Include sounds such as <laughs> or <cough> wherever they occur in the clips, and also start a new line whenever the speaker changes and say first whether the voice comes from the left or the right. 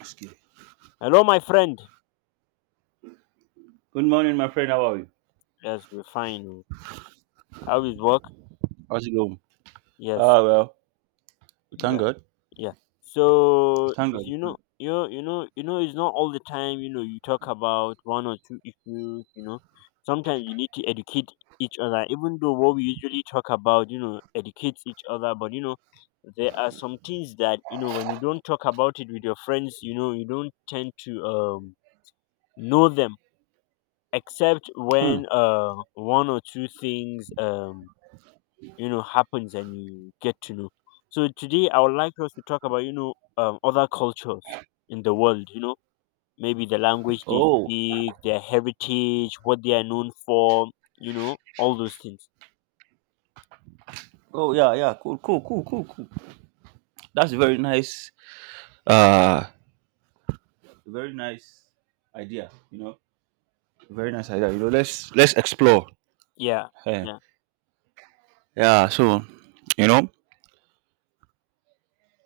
right: Excuse me.
left: Hello, my friend.
right: Good morning, my friend. How are you?
left: Yes, we're fine. Oh. How is work?
right: How's it going?
left: Yes.
right: Ah, well, we thank
left: Yeah.
right: God.
left: Yeah.
right: We
left: So
right: thank
left: is-
right: God.
left: you know, it's not all the time. You talk about one or two issues. Sometimes you need to educate each other. Even though what we usually talk about, educates each other. But there are some things that when you don't talk about it with your friends. You don't tend to know them, except
right: Hmm.
left: when one or two things happens and you get to know. So today I would like us to talk about, other cultures in the world, maybe the language they
right: Oh,
left: speak, their heritage, what they are known for, all those things.
right: oh, yeah, yeah. Cool, cool, cool, cool, cool. That's a uh, very nice idea. You know, very nice idea. You know, let's explore.
left: Yeah,
right: Eh,
left: yeah,
right: yeah. So, you know,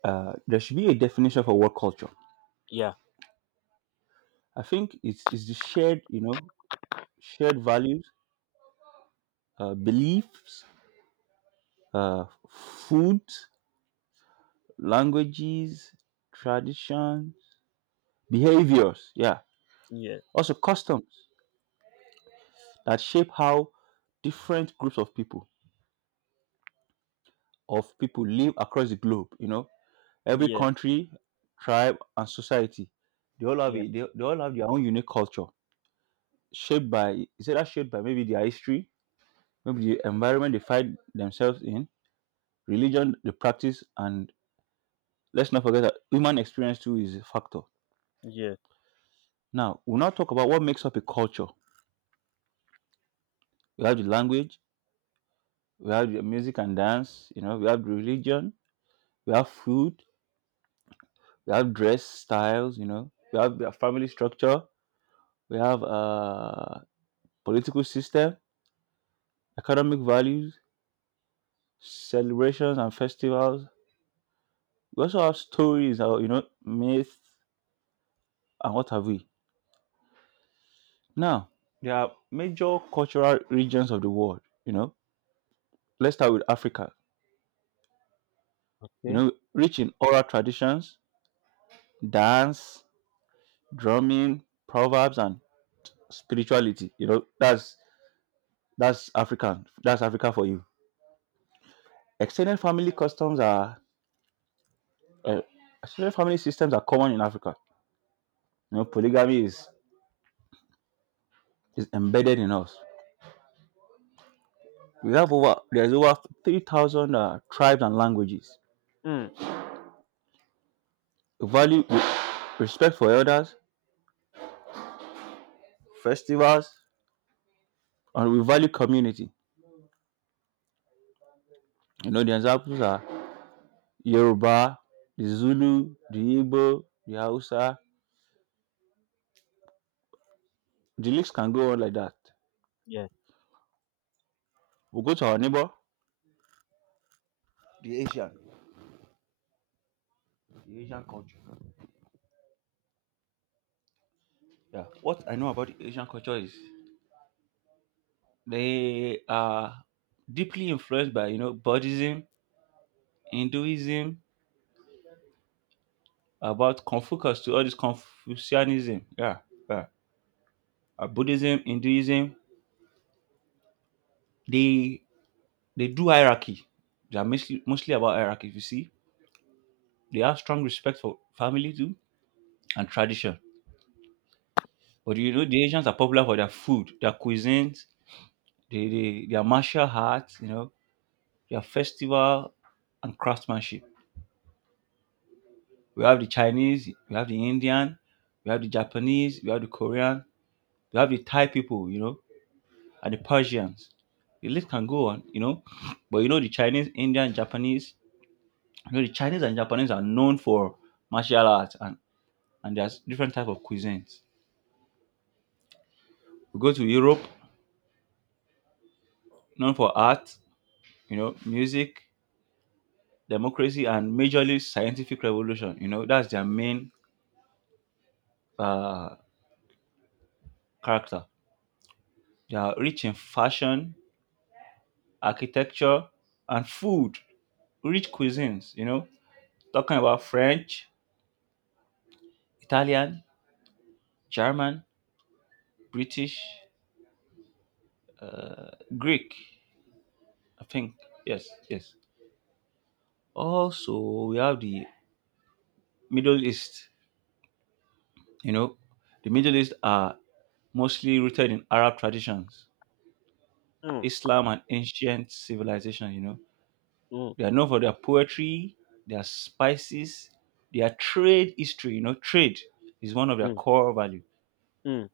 right: there should be a definition for what culture.
left: yeah,
right: I think it's the shared, you know, shared values, beliefs, food, languages, traditions, behaviors, yeah,
left: yeah,
right: also customs that shape how different groups of people live across the globe. You know, every
left: yeah,
right: country, tribe, and society, they all have
left: yeah,
right: a, they, they all have their own unique culture shaped by maybe their history, maybe the environment they find themselves in, religion, the practice, and let's not forget that human experience too is a factor.
left: yeah.
right: Now, we'll now talk about what makes up a culture. We have the language, we have the music and dance, you know, we have religion, we have food, we have dress styles, you know, we have the family structure, we have political system, economic values, celebrations and festivals. We also have stories, or you know, myths and what have we. Now, there are major cultural regions of the world, you know. Let's start with Africa. You
left: Okay.
right: know, rich in oral traditions, dance, drumming, proverbs and spirituality. You know, that's African. That's Africa for you. Extended family customs are uh, extended family systems are common in Africa. You know, polygamy is embedded in us. We have over there's over 3,000 tribes and languages.
left: Mm,
right: We value respect for elders, festivals, and we value community. You know, the examples are Yoruba, the Zulu, the Igbo, the Hausa. The list can go on like that.
left: yeah.
right: We go to our neighbor, the Asian, the Asian culture. Yeah. What I know about Asian culture is they are deeply influenced by you know Buddhism, Hinduism, about Confucius to all this Confucianism. Yeah, yeah. Buddhism, Hinduism. They they do hierarchy. They are mostly about hierarchy. If you see, they have strong respect for family too and tradition. But you know the Asians are popular for their food, their cuisines, their martial arts. You know their festival and craftsmanship. We have the Chinese, we have the Indian, we have the Japanese, we have the Korean, we have the Thai people, you know, and the Persians. The list can go on, you know. But you know the Chinese, Indian, Japanese, you know the Chinese and Japanese are known for martial arts and there's different type of cuisines. We go to Europe, known for art, you know, music, democracy, and majorly scientific revolution. You know, that's their main uh, character. They are rich in fashion, architecture, and food. Rich cuisines, you know, talking about French, Italian, German, British, Greek, I think. Yes, yes. Also, we have the Middle East, you know, the Middle East are mostly rooted in Arab traditions,
left: Mm,
right: Islam, and ancient civilization. You know,
left: mm,
right: they are known for their poetry, their spices, their trade history. You know, trade is one of their
left: mm,
right: core value.
left: mm,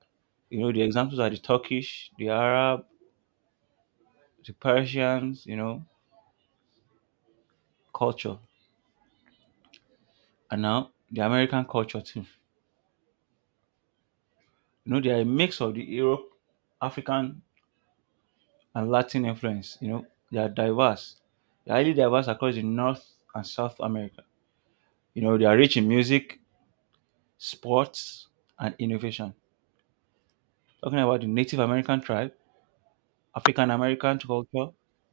right: You know, the examples are the Turkish, the Arab, the Persians, you know, culture. And now the American culture too. You know, they are a mix of the Europe, African and Latin influence. You know, they are diverse. They are highly diverse across the North and South America. You know, they are rich in music, sports, and innovation. Talking about the Native American tribe, African American culture,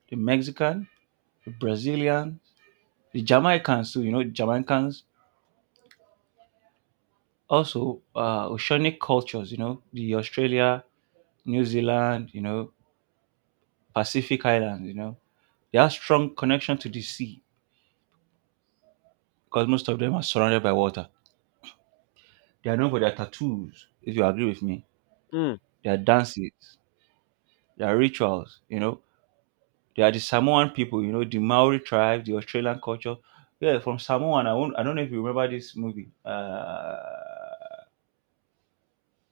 right: the Mexican, the Brazilian, the Jamaicans too. You know, Jamaicans. Also, oceanic cultures, you know, the Australia, New Zealand, you know, Pacific Islands, you know, they have strong connection to the sea because most of them are surrounded by water. They are known for their tattoos, if you agree with me,
left: mm.
right: their dances, their rituals, you know. They are the Samoan people, you know, the Maori tribe, the Australian culture. Yeah, from Samoan, I don't know if you remember this movie. Uh,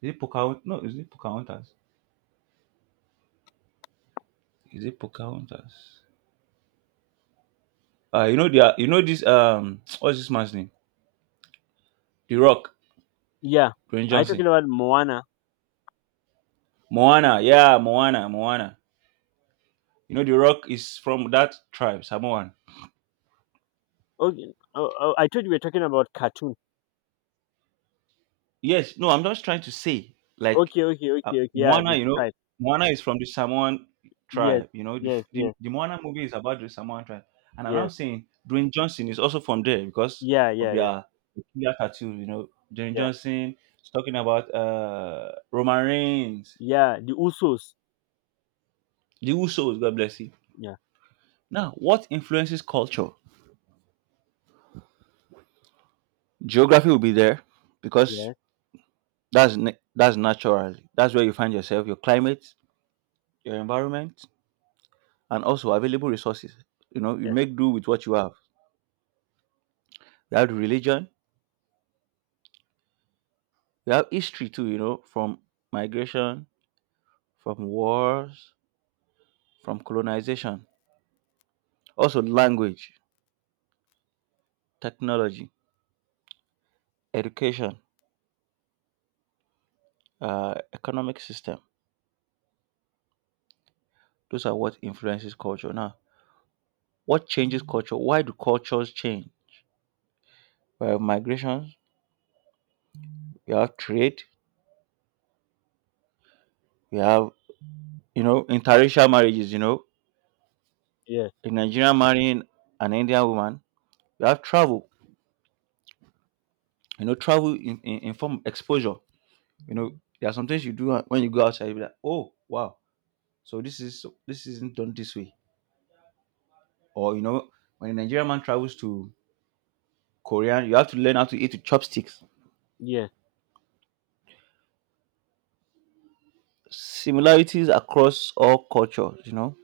right: is it Pocahontas? No, is it Pocahontas? Is it Pocahontas? You know the you know this <tsk> what's this man's name? The Rock,
left: Yeah.
right: Dwayne
left: Are you
right: Johnson.
left: talking about Moana?
right: Moana, yeah, Moana, Moana. You know The Rock is from that tribe, Samoan.
left: Okay. Oh, oh, I thought you were talking about cartoon.
right: Yes, no, I'm just trying to say like
left: Okay, okay, okay, okay. Yeah,
right: Moana.
left: the
right: You know,
left: tribe.
right: Moana is from the Samoan
left: Yes,
right: tribe. You know, the, f-
left: yes, yes,
right: the Moana movie is about the Samoan tribe, and I'm
left: yes.
right: not saying Dwayne Johnson is also from there because
left: Yeah,
right: of
left: yeah, yeah,
right: their peculiar tattoos. You know, Dwayne
left: yeah,
right: Johnson is talking about Roman Reigns,
left: yeah. The Usos.
right: the Usos. God bless you.
left: Yeah,
right: Now, what influences culture? Geography will be there because
left: yeah,
right: that's natural. That's where you find yourself, your climate, your environment, and also available resources. You know, you
left: yeah,
right: make do with what you have. You have religion. You have history too. You know, from migration, from wars, from colonization. Also, language, technology, education, economic system. Those are what influences culture. Now, what changes culture? Why do cultures change? Well, migration, we have trade, we have you know interracial marriages. You know,
left: yeah,
right: a Nigerian marrying an Indian woman. We have travel. You know, travel in form of exposure. You know, there are some things you do when you go outside. You be like, oh wow, so this is this isn't done this way. Or you know, when a Nigerian man travels to Korean, you have to learn how to eat with chopsticks.
left: yeah,
right: Similarities across all cultures. You know,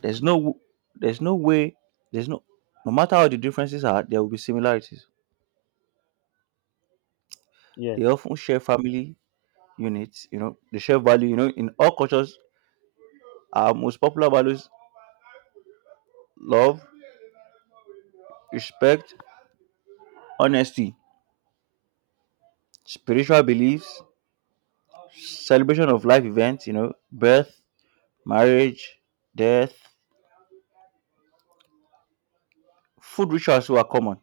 right: there's no there's no way there's no no matter how the differences are, there will be similarities.
left: yeah.
right: They often share family units, you know, the shared value, you know, in all cultures, our most popular values love, respect, honesty, spiritual beliefs, celebration of life events, you know, birth, marriage, death, food rituals were common.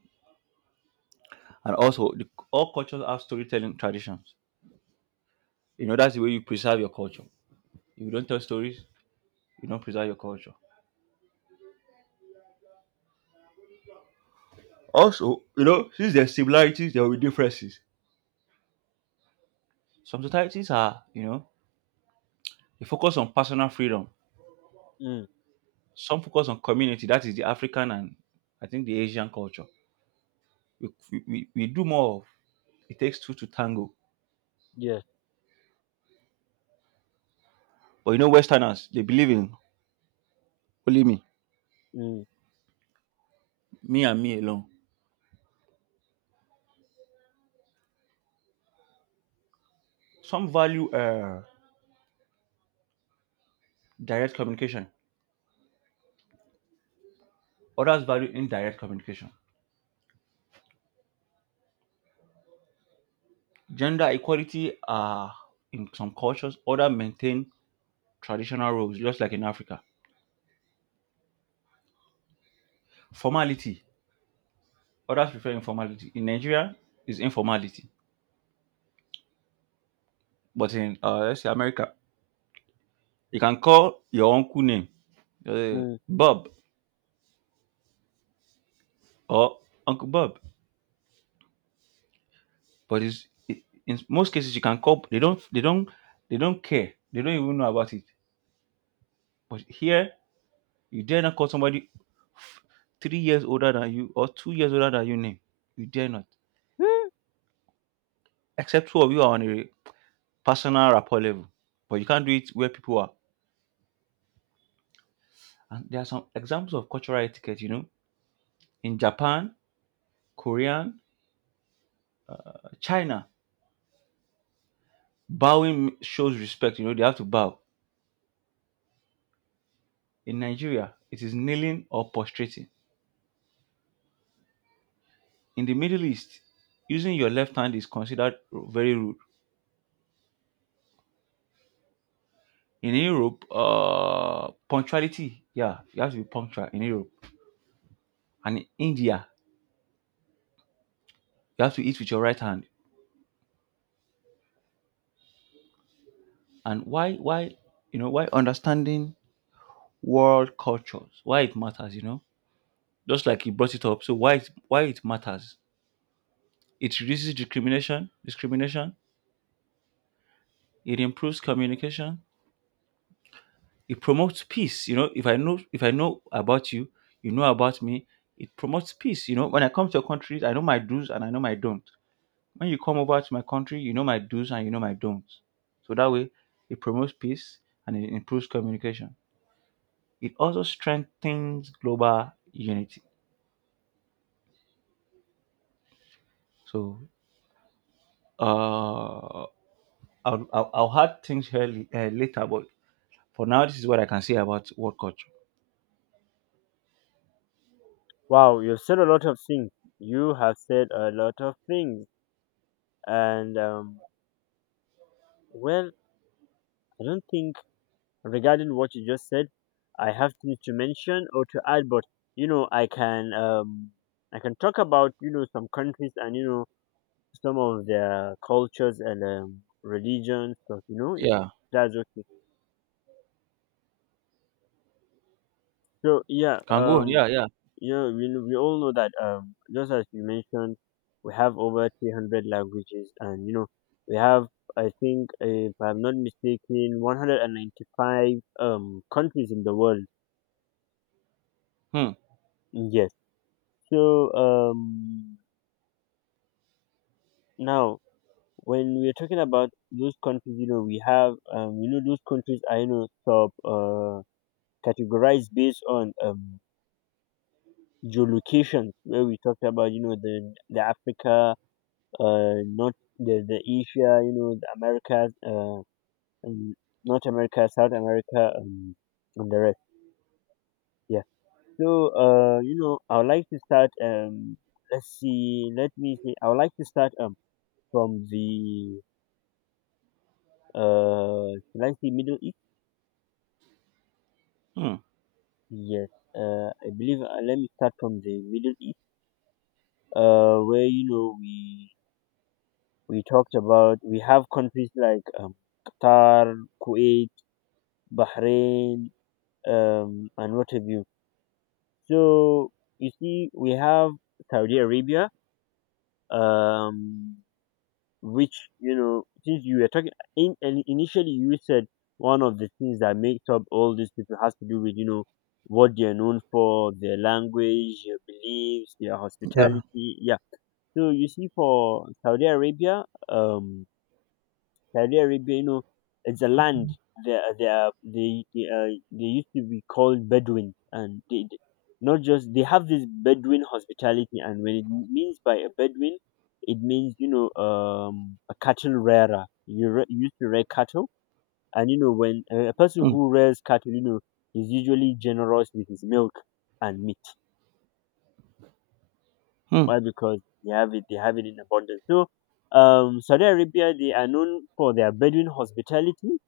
right: And also, all cultures have storytelling traditions. You know, that's the way you preserve your culture. If you don't tell stories, you don't preserve your culture. Also, you know, since there are similarities, there will be differences. Some societies are, you know, they focus on personal freedom,
left: Mm,
right: some focus on community. That is the African and I think the Asian culture. We, we, we do more of, it takes two to tango.
left: yeah,
right: But you know westerners, they believe in only me,
left: mm,
right: me and me alone. Some value direct communication, others value indirect communication. Gender equality in some cultures, others maintain traditional roles just like in Africa. Formality, others prefer informality. In Nigeria is informality, but in let's say America, you can call your uncle name, uh,
left: mm. <gasps>
right: Bob or Uncle Bob. But in most cases you can call. They don't. They don't. They don't care. They don't even know about it. But here you dare not call somebody f- 3 years older than you or 2 years older than you name. You dare not.
left: Hmm.
right: Except two of you are on a personal rapport level. But you can't do it where people are. And there are some examples of cultural etiquette. You know, in Japan, Korean, China, bowing shows respect. You know, they have to bow. In Nigeria, it is kneeling or prostrating. In the Middle East, using your left hand is considered very rude. In Europe, punctuality, yeah, you have to be punctual in Europe. And in India, you have to eat with your right hand. And why, you know, why understanding world cultures, why it matters, you know, just like you brought it up. So why, why it matters? It reduces discrimination. It improves communication. It promotes peace. You know if I know about you, you know about me. It promotes peace. You know when I come to your country I know my do's and I know my don't. When you come over to my country you know my do's and you know my don'ts, so that way it promotes peace and it improves communication. It also strengthens global unity. So uh I'll add things here later, but for now this is what I can say about world culture.
left: Wow, you've said a lot of things. You have said a lot of things, and well, I don't think regarding what you just said, I have things to mention or to add. But you know, I can um, I can talk about some countries and some of their cultures and religions. So if
right: Yeah,
left: that's okay. So, yeah,
right: can go on. Yeah, yeah.
left: we all know that, just as you mentioned, we have over 300 languages, and we have, I think if I'm not mistaken, 195 countries in the world.
right: Hmm,
left: Yes. So now when we're talking about those countries, we have those countries are sub categorized based on geolocation, where we talked about, the Africa, North, the Asia, the Americas, and North America, South America, and the rest. Yeah. So, I would like to start. Let's see. Let me see. I would like to start from the, should I say, Middle East?
right: hmm.
left: Yes. I believe. Let me start from the Middle East. Where we talked about, we have countries like Qatar, Kuwait, Bahrain, and what have you. So you see, we have Saudi Arabia, um, which since you were talking in initially, you said one of the things that makes up all these people has to do with, what they are known for, their language, their beliefs, their
right: Yeah.
left: hospitality. Yeah. So you see, for Saudi Arabia, Saudi Arabia, it's a land. They are- they are, they they, uh, they used to be called Bedouin, and not just they have this Bedouin hospitality, and when it means by a Bedouin, it means a cattle rearer. You used to rear cattle, and when a person
right: Hmm,
left: who rears cattle, is usually generous with his milk and meat.
right: hmm.
left: Why? Because they have it in abundance. So Saudi Arabia, they are known for their Bedouin hospitality,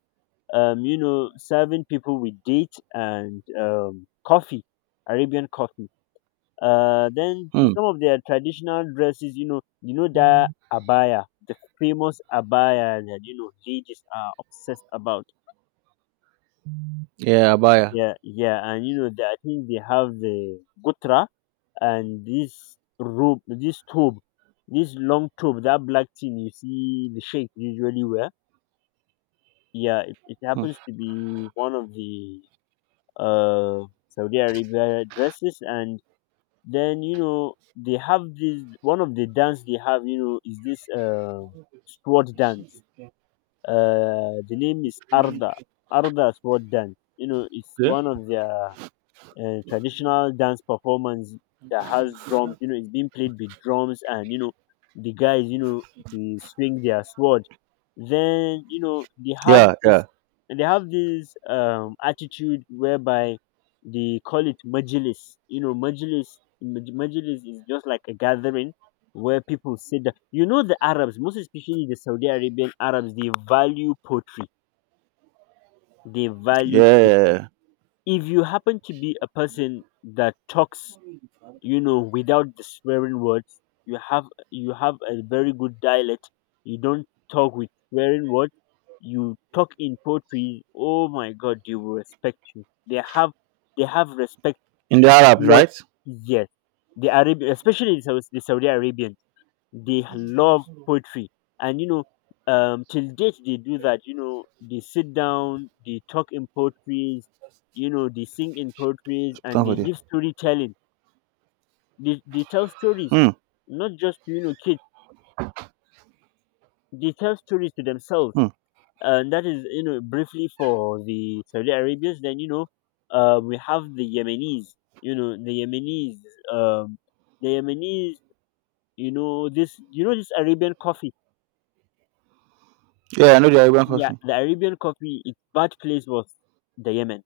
left: serving people with date and coffee, Arabian coffee. Then
right: Hmm.
left: some of their traditional dresses, you know that abaya, the famous abaya that ladies are obsessed about.
right: Yeah, Abaya.
left: Yeah, yeah, and that I think they have the gutra, and this robe, this tube, this long tube, that black thing you see the sheikh usually wear. Yeah, it
right: Hmm.
left: happens to be one of the Saudi Arabia dresses, and then they have this, one of the dance they have, is this, sword dance. The name is Arda sword dance. It's
right: Okay.
left: one of their, traditional dance performance that has drums. It's being played with drums, and, the guys, they swing their sword. Then they have
right: Yeah,
left: this,
right: yeah,
left: and they have this attitude, whereby they call it majilis. Majilis, majilis is just like a gathering where people sit down. The Arabs, most especially the Saudi Arabian Arabs, they value poetry. They
right: yeah,
left: value
right: yeah,
left: poetry.
right: yeah.
left: If you happen to be a person that talks, without the swearing words, you have a very good dialect. You don't talk with swearing words, you talk in poetry. Oh my god, they will respect you. They have respect
right: In the Arabs,
left: towards -
right: right?
left: yes, the Arabian, especially the, the Saudi Arabians, they love poetry. And till date they do that. They sit down, they talk in poetries, they sing in poetries,
right: It's put
left: and
right: on for
left: they
right: there.
left: give storytelling. They tell stories,
right: Hmm,
left: not just to, kids, they tell stories to themselves.
right: hmm.
left: And that is, briefly, for the Saudi Arabians. Then, we have the Yemenis. The Yemenis, um, the yemenis you know this Arabian coffee.
right: Yeah, I know the Arabian
left: Yeah,
right: coffee.
left: the Arabian coffee, its bad place was the Yemen,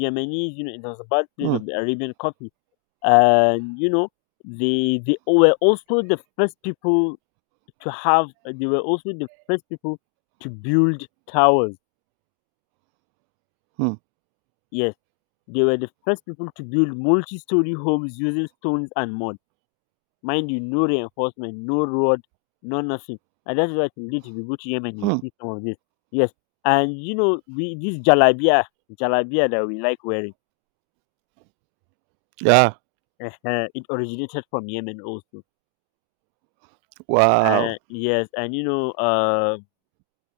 left: Yemenis. It was a bad place
right: Hmm,
left: of the Arabian coffee. And they were also the first people to have they were also the first people to build towers.
right: hmm,
left: Yes, they were the first people to build multi-story homes using stones and mud. Mind you, no reinforcement, no road, no nothing. And that's why today if you go to Yemen, you
right: hmm.
left: see some of this. Yes, and we this jalabia that we like wearing,
right: Yeah.
left: <laughs> it originated from Yemen also. Uh,
right: Wow.
left: yes, and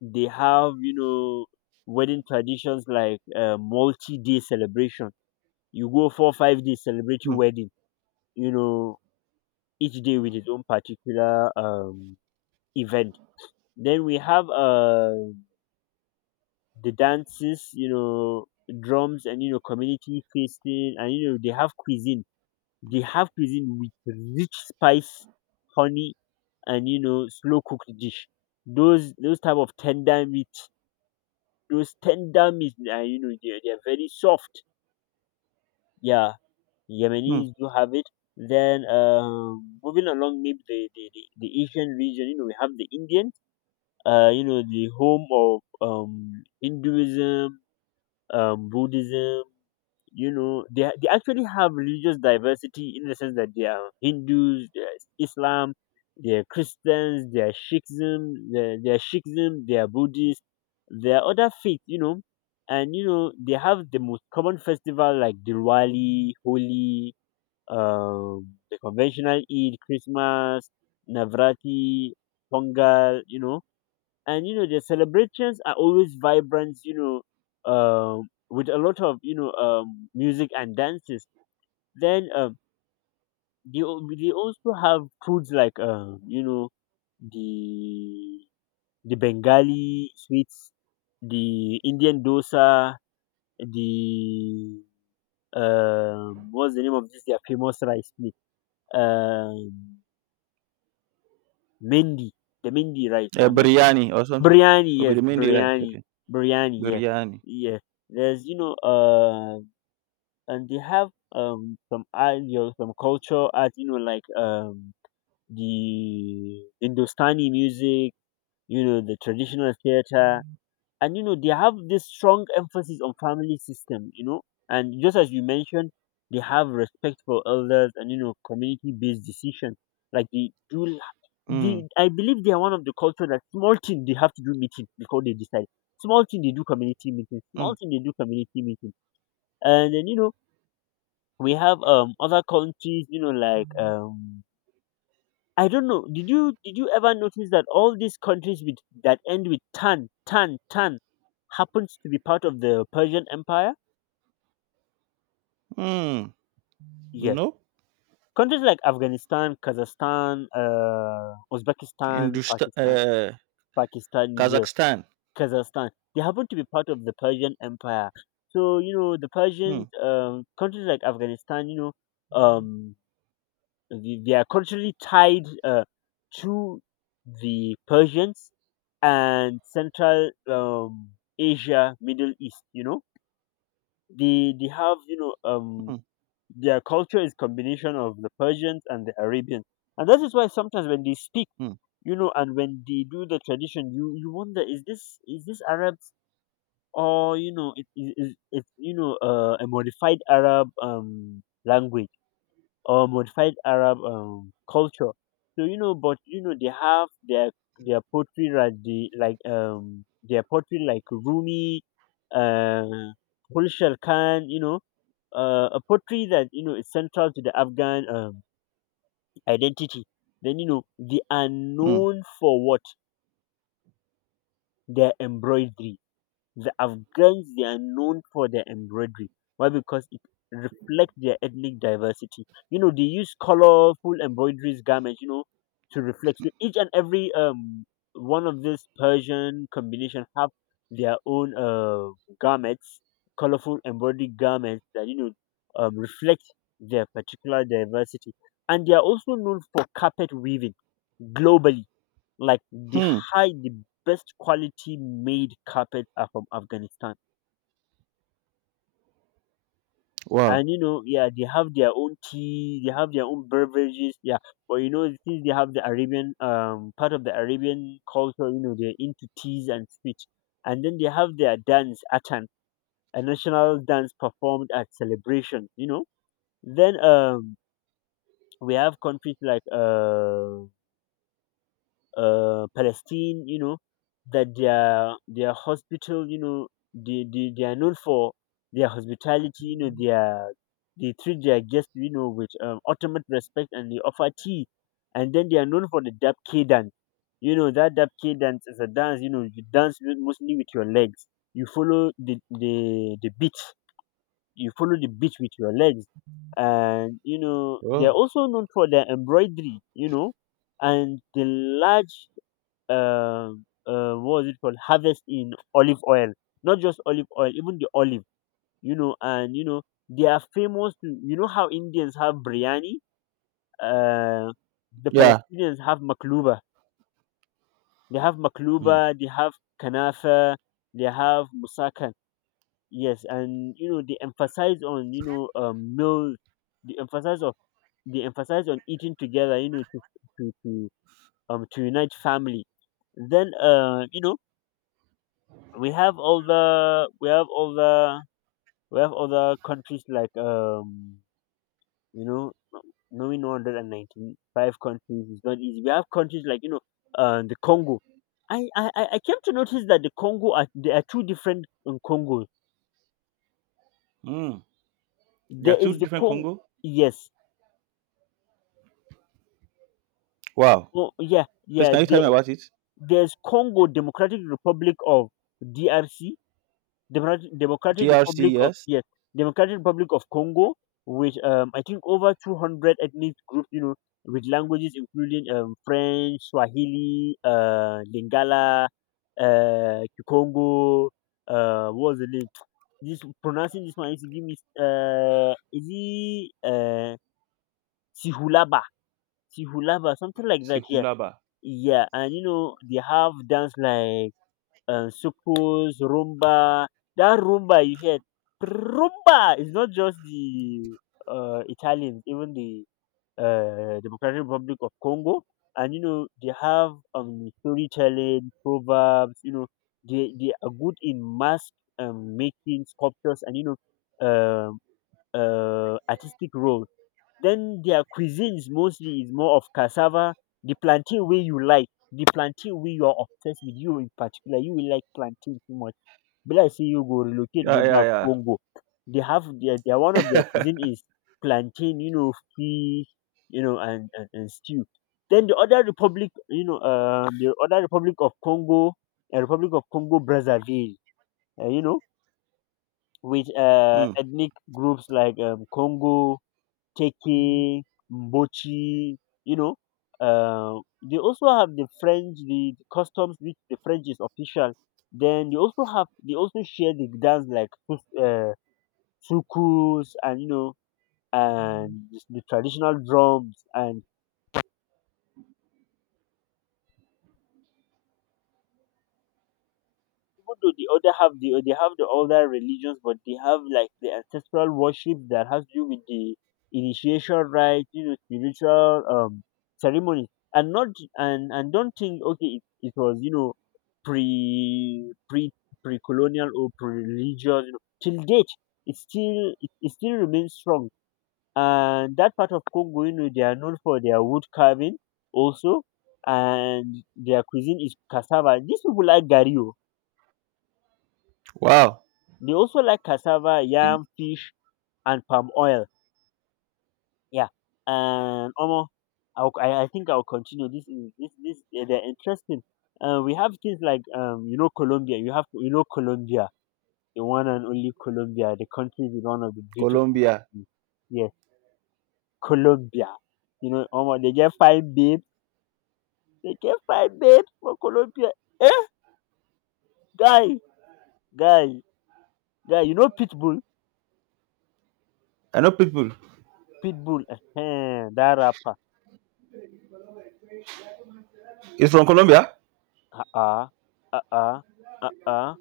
left: they have, wedding traditions like, multi-day celebration. You go 4 or 5 days celebrating
right: Hmm,
left: wedding. you know each day with its own particular, event. Then we have, the dances, drums, and community feasting, and they have cuisine with rich spice, honey, and slow cooked dish, those type of tender meat, those tender meat, and they are very soft. Yeah.
right: hmm.
left: Yemenis do have it. Then moving along, maybe the Asian region, we have the Indian, the home of, Hinduism, Buddhism. They actually have religious diversity in the sense that they are Hindus, they are Islam, they are Christians, they are Sikhism, they are Buddhists, there are other faiths. And they have the most common festival like Diwali, Holi, the conventional Eid, Christmas, Navrati, Pongal, and the celebrations are always vibrant, with a lot of, music and dances. Then they also have foods like, the the Bengali sweets, the Indian dosa, the, what's the name of this? Their famous rice plate. Um, Mendy, the Mendy, right?
right: Yeah,
left: Am I correct?
right: biryani or something.
left: Biryani,
right: Okay,
left: yes,
right: the main day, right?
left: biryani,
right: Okay,
left: biryani, yeah,
right: biryani.
left: yeah. There's, and they have, some art, some cultural art, like the Hindustani music, the traditional theater, and they have this strong emphasis on family system. And just as you mentioned, they have respect for elders and, community based decision. Like they do,
right: Hmm,
left: I believe they are one of the culture that small thing they have to do meeting before they decide. Small thing they do community meeting.
right: hmm,
left: Small thing they do community meeting. And then we have, other countries, like, I don't know. Did you ever notice that all these countries with that end with tan, tan, tan happens to be part of the Persian Empire?
right: hmm.
left: Yes.
right: No,
left: Countries like Afghanistan, Kazakhstan, Uzbekistan,
right: Hindustan,
left: Pakistan, Pakistan, yes,
right: Kazakhstan.
left: Kazakhstan. They happen to be part of the Persian Empire. So, the
right: Hmm,
left: Persians, countries like Afghanistan. You know, um, They they are culturally tied, to the Persians and Central, Asia, Middle East. They have,
right: hmm,
left: their culture is combination of the Persians and the Arabians, and that is why sometimes when they speak,
right: hmm,
left: and when they do the tradition, you wonder, is this Arabs? Or, it is, it, you know a modified Arab language, or modified Arab, culture. So, but they have their poetry like Rumi, uh, Hulshal Khan. You know, a poetry that you know is central to the Afghan identity. Then you know they are
right: hmm,
left: known for what their embroidery. The Afghans they are known for their embroidery. Why? Because it reflects their ethnic diversity. You know, they use colorful embroideries garments, you know, to reflect so each and every one of this Persian combination have their own garments, colorful embroidery garments that you know reflect their particular diversity. And they are also known for carpet weaving globally like the
right: hmm.
left: high, the best quality made carpets are from Afghanistan.
right: Wow.
left: And you know, yeah, they have their own tea, they have their own beverages, yeah. But you know, since they have the Arabian, part of the Arabian culture, you know, they're into teas and speech. And then they have their dance, Atan, a national dance performed at celebration. Then we have countries like Palestine, you know, that their hospital, you know, they are known for their hospitality, you know, they are they treat their guests, you know, with ultimate respect, and they offer tea. And then they are known for the Dabke dance. You know, that Dabke dance is a dance, you know, you dance with, mostly with your legs. You follow the beat. You follow the beat with your legs. And, you know, they are
right: Oh.
left: also known for their embroidery, you know, and the large what was it called, harvest in olive oil, not just olive oil, even the olive, you know. And you know they are famous to, you know, how Indians have biryani, uh, the
right: Yeah.
left: Palestinians have makluba. They have
right: Hmm,
left: makluba, they have kanafa, they have musakan. Yes, and you know they emphasize on, you know, meals. They emphasize on, they emphasize on eating together, you know, to to to unite family. Then you know we have all the we have all the we have other countries like you know, knowing 195 countries is not easy. We have countries like you know the Congo. I came to notice that the Congo are, there are two different Congos.
right: hmm. There are
left: There
right: two
left: is the
right: different
left: Congo.
right: Congo.
left: Yes.
right: Wow.
left: Oh yeah,
right: Please,
left: yeah,
right: can you tell me
left: there,
right: about it?
left: there's Congo Democratic Republic of, DRC. Democratic
right: DRC,
left: Republic of,
right: yes.
left: yes, Democratic Republic of Congo with I think over 200 ethnic groups, you know, with languages including French, Swahili, Lingala, Kikongo, what was the name? This pronouncing this one is, give me is he Sihulaba. Sihulaba, something like that, yeah.
right: Sihulaba.
left: Yeah, and you know, they have dance like suku's rumba. That rumba you hear, rumba is not just the Italians, even the Democratic Republic of Congo. And you know they have storytelling, proverbs. You know they are good in mask making sculptures, and you know um, artistic roles. Then their cuisines mostly is more of cassava, the plantain wey you like, the plantain wey you are obsessed with, you in particular, you will like plantain too much. Be like sey you go relocate
right: Yeah,
left: go
right: yeah,
left: back
right: yeah.
left: Congo. They have their one of their cuisine is plantain, you know, fish, you know, and stew. Then the other republic, you know, the other republic of Congo, Republic of Congo Brazzaville, you know, with
right: Hmm.
left: ethnic groups like Congo, Keke, Mbochi, you know. They also have the French, the customs which the French is official. Then they also have, they also share the dance like sukus, and you know, and the traditional drums, and even though the other have the, they have the other religions, but they have like the ancestral worship that has to do with the initiation rites, you know, spiritual ceremonies, and not and don't think okay, it was you know pre pre pre colonial or pre religious, you know, till date it still, it still remains strong. And that part of Congo, you know, they are known for their wood carving also, and their cuisine is cassava. These people like gario,
right: Wow.
left: they also like cassava,
right: The-
left: yam, fish, and palm oil. Yeah, and omo, I think I'll continue. This is this eh, they're interesting. We have things like you know, Colombia. You have, you know, Colombia, the one and only Colombia, the country with one of the beautiful.
right: Colombia.
left: Yes, Colombia. You know, omo, they get fine babe. They get fine babe for Colombia. Eh, guy, guy, guy. You know, Pitbull,
right: I know people.
left: Pitbull. That rapper.
right: It's from Colombia?
left: Uh-uh, uh-uh, uh-uh.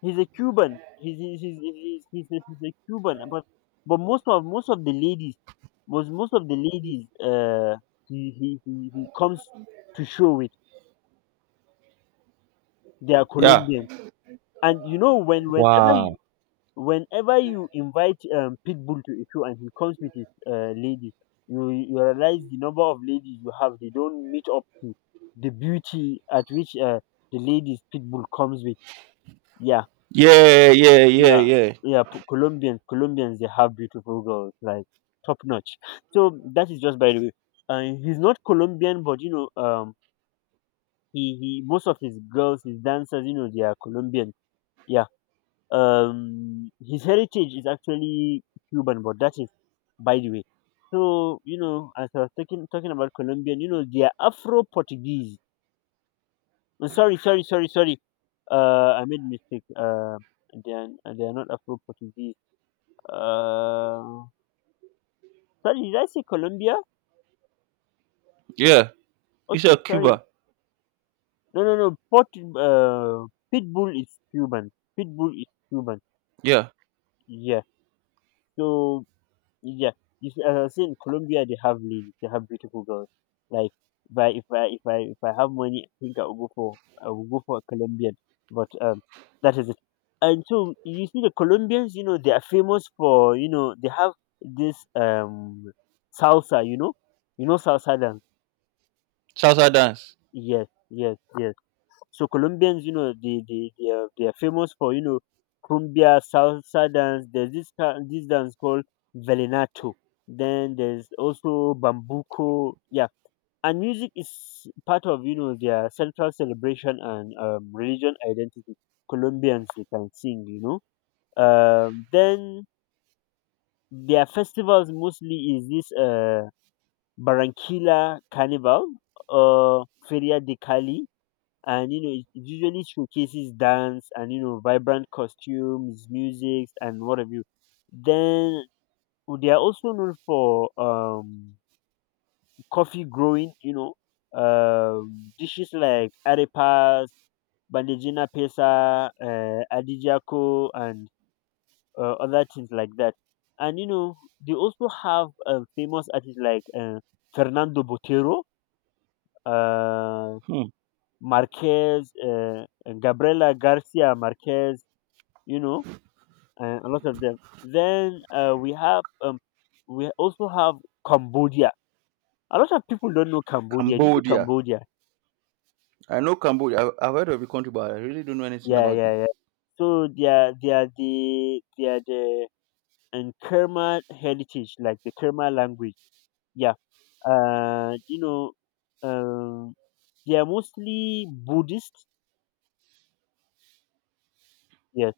left: He's a Cuban. He's a Cuban. But most of the ladies, most of the ladies, he comes to show with, they are
right: Yeah.
left: Colombian. And you know when whenever you
right: Wow.
left: whenever you invite Pitbull to a show, and he comes with his ladies, you realize the number of ladies you have. They don't meet up to the beauty at which the ladies Pitbull comes with. Yeah.
right: Yeah, yeah, yeah,
left: Yeah,
right: yeah.
left: yeah. Colombians, they have beautiful girls, like top notch. So that is just by the way. He's not Colombian, but you know, he he. Most of his girls, his dancers, you know, they are Colombian. Yeah. His heritage is actually Cuban, but that is by the way. So you know, as I was talking about Colombian, you know, they are Afro Portuguese. Oh, sorry, sorry, sorry, sorry. I made mistake. They are, they are not Afro Portuguese. Uh. Sorry, did I say Colombia?
right: Yeah. It's a
left: Okay, sorry.
right: Cuba.
left: No, no, no. Uh, Pitbull is Cuban. Pitbull is Cuban.
right: Yeah.
left: Yeah. So yeah, if, as I was saying, Colombia they have ladies, they have beautiful girls. Like if I have money, I think I will go for, I will go for a Colombian. But that is it. And so you see, the Colombians, you know, they are famous for, you know, they have this salsa. You know, salsa dance.
right: Salsa dance.
left: Yes, yes, yes. So Colombians, you know, they are, they are famous for, you know, cumbia, salsa dance. There's this this dance called vallenato. Then there's also bambuco. Yeah, and music is part of, you know, their central celebration and religion identity. Colombians they can sing, you know. Then their festivals mostly is this Barranquilla Carnival or Feria de Cali, and you know it usually showcases dance, and you know, vibrant costumes, music, and what have you. Then they are also known for coffee growing, you know, dishes like arepas, bandejina pesa, adijako, and other things like that. And you know they also have famous artists like Fernando Botero, uh
right: Hmm.
left: Marquez, Gabriela Garcia Marquez, you know, a lot of them. Then we have we also have Cambodia. A lot of people don't know Cambodia. Do you know
right: Cambodia.
left: Cambodia?
right: I know Cambodia. I've heard of the country, but I really don't know anything
left: Yeah,
right: about
left: yeah,
right: them.
left: yeah. So they are the and Kerma heritage, like the Kerma language. Yeah. You know, um, they are mostly Buddhist. Yeah,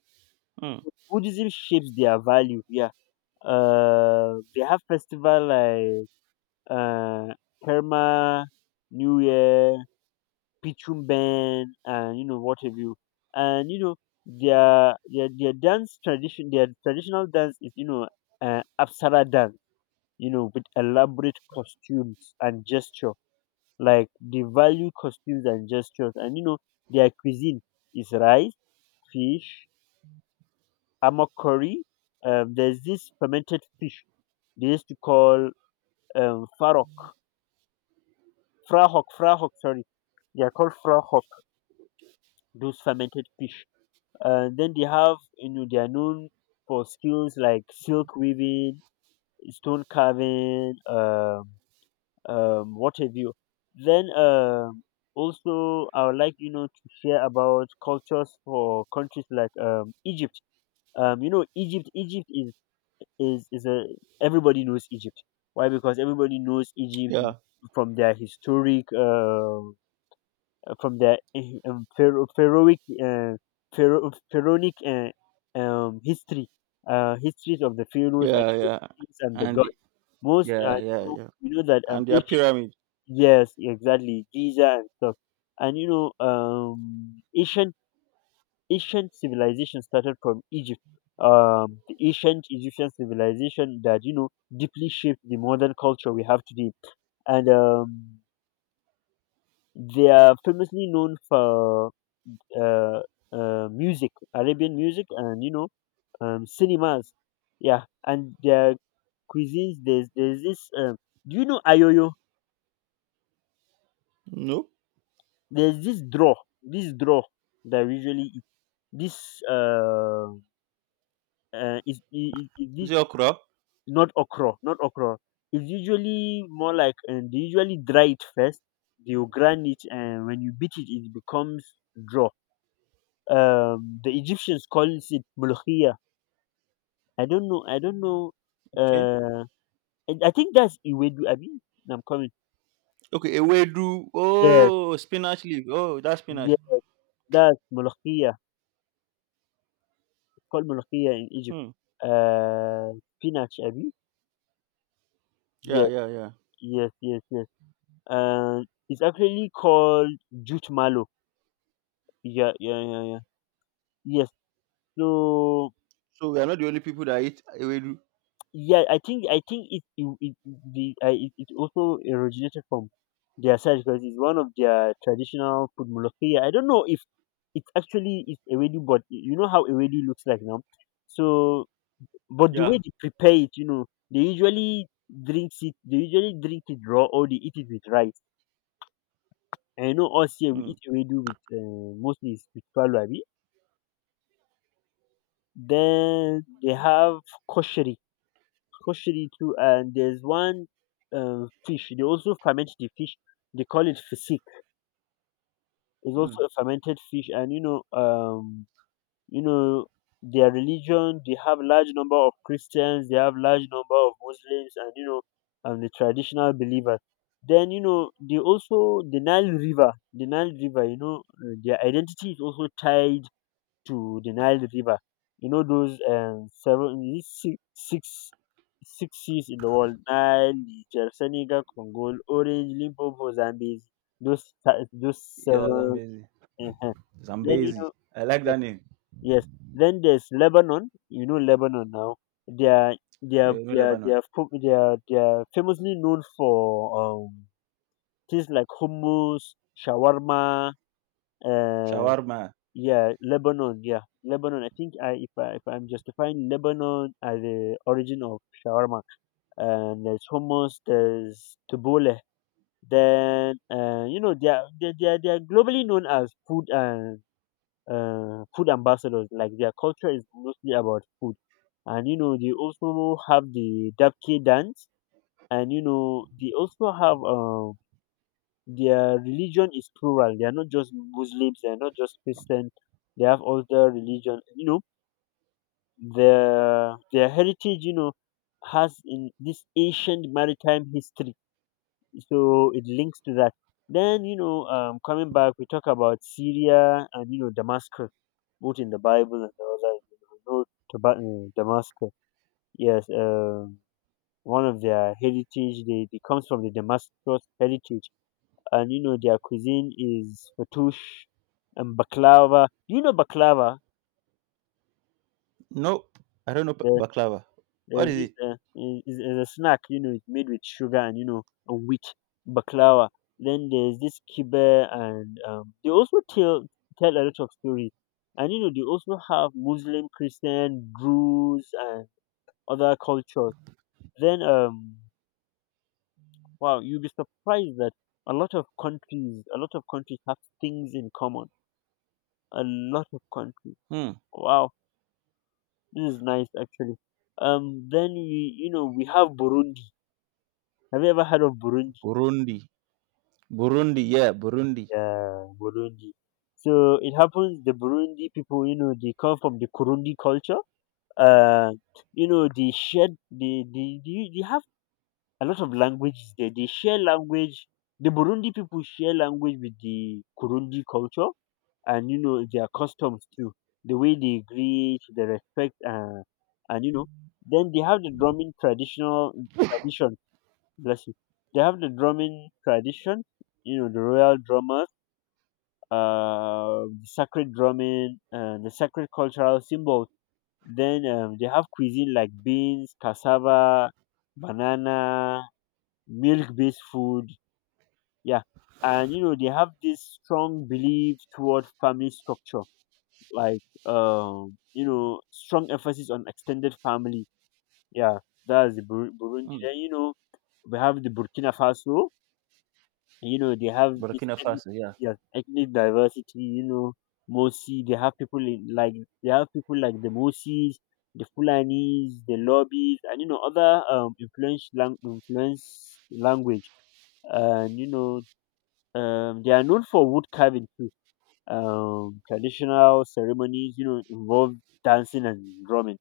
right: Hmm.
left: Buddhism shapes their value. Yeah. They have festival like uh Kerma New Year, Pichu men, and you know what have you. And you know their dance tradition, their traditional dance is, you know, Apsara dance. You know, with elaborate costumes and gesture. Like they value costumes and gestures, and you know their cuisine is rice, fish, amak curry. There's this fermented fish they used to call farok, frahok, frahok. Sorry, they are called frahok. Those fermented fish. And then they have, you know, they are known for skills like silk weaving, stone carving, what have you. Then also, I would like, you know, to share about cultures for countries like Egypt. You know, Egypt, is is a, everybody knows Egypt. Why? Because everybody knows Egypt
right: Yeah,
left: from their historic from their um, pharaoh, pharaohic, uh, pharaonic history, histories of the pharaohs and
right: yeah,
left: the
right: yeah.
left: kings and the
right: And the-
left: gods. Most
right: yeah,
left: you
right: yeah,
left: know,
right: yeah.
left: we know that
right: And their
left: ancient.
right: pyramid.
left: Yes, exactly. Giza and stuff. And you know, ancient civilization started from Egypt. The ancient Egyptian civilization that you know deeply shaped the modern culture we have today. And they are famously known for uh, music, Arabian music, and you know, cinemas. Yeah, and their cuisines. There's this. Do you know ayoyo?
right: No.
left: There's this draw that we usually eat. This is
right: Is
left: this,
right: it Okra?
left: not okra, not okra. It's usually more like they usually dry it first. They will grind it, and when you beat it, it becomes draw. The Egyptians call it mulkhia. I don't know. I don't know.
right: Okay.
left: Uh, And I think that's Iwedu, Abi. I'm coming.
right: Okay, ewedu.
left: Yes,
right: Oh, spinach leaf. Oh, that's spinach.
left: yes, that's Molokhia. It's called Molokhia in Egypt.
right: Hmm.
left: Spinach, Abi.
right: Yeah,
left: Yes,
right: yeah, yeah.
left: yes, yes, yes. Uh, it's actually called jute malo. Yeah, yeah, yeah, yeah. Yes. So
right: So we are not the only people that eat ewedu.
left: yeah, I think it also originated from their side because it's one of their traditional food molokhia. I don't know if it's ewedu, but you know how ewedu looks like now. So But the way
right: Yeah.
left: they prepare it, you know, they usually drink it. They usually drink it raw or they eat it with rice. And you know, us here we
right: Hmm.
left: eat ewedu with mostly is with swallow, abi. Then they have kosheri, kosheri too, and there's one fish. They also ferment the fish. They call it fisik. It's
right: Hmm.
left: also a fermented fish, and you know their religion, they have large number of Christians, they have large number of Muslims, and you know, and the traditional believers, then you know they also, the Nile River, the Nile River, you know, their identity is also tied to the Nile River. You know those seven, is it six, six seas in the world? Nile, Niger, Senegal, Congo, Orange, Limpopo, Zambezi, those
right: Yeah,
left: seven.
right: Zambezi.
left: <laughs> uh then you know,
right: Zambezi. I like that name.
left: yes. Then there's Lebanon. You know Lebanon now. They are they are
right: You know
left: they are they
right: Lebanon.
left: are, fo- they are famously known for things like hummus, shawarma. Uh,
right: Shawarma.
left: yeah, Lebanon. Yeah, Lebanon. I think I if I'm justifying Lebanon as the origin of shawarma. And there's hummus. There's tabbouleh. Then you know they are globally known as food and food ambassadors. Like their culture is mostly about food, and you know they also have the Dabke dance, and you know they also have their religion is plural. They are not just Muslims. They are not just Christian. They have other religion. You know their heritage, you know, has in this ancient maritime history, so it links to that. Then you know, coming back, we talk about Syria and you know Damascus, both in the Bible and the other. You know, Damascus. Yes. One of their heritage. They comes from the Damascus heritage, and you know their cuisine is fattoush and baklava. You know baklava.
right: Nope. I don't know
left: There,
right: baklava. What
left: there's
right: is
left: this
right: it?
left: is a snack. You know, it's made with sugar and you know and wheat baklava. Then there's this kibbeh, and they also tell a lot of stories. And you know they also have Muslim, Christian, Druze, and other cultures. Then Wow, you'll be surprised that a lot of countries, a lot of countries have things in common. A lot of countries.
right: Hmm.
left: Wow, this is nice actually. Then we, you know, we have Burundi. Have you ever heard of Burundi?
right: Burundi. Burundi. Yeah, Burundi.
left: Yeah, Burundi. So it happens the Burundi people, you know, they come from the Kurundi culture. Uh, you know, they share, they have a lot of languages there. They share language. The Burundi people share language with the Kurundi culture, and you know their customs too, the way they greet, the respect, and you know, then they have the drumming traditional tradition. Bless you. They have the drumming tradition. You know, the royal drummers, the sacred drumming, and the sacred cultural symbols. Then they have cuisine like beans, cassava, banana, milk-based food. Yeah, and you know they have this strong belief toward family structure, like you know strong emphasis on extended family. Yeah, burundi.
right: Hmm.
left: Then you know we have the Burkina Faso. You know they have this
right: Burkina
left: ethnic,
right: Faso. Yeah.
left: yeah, ethnic diversity. You know, mosi, they have people in, like, they have people like the mosis, the fulanis, the lobbies, and you know other influence language. And you know, they are known for wood carving, traditional ceremonies, you know, involve dancing and drumming.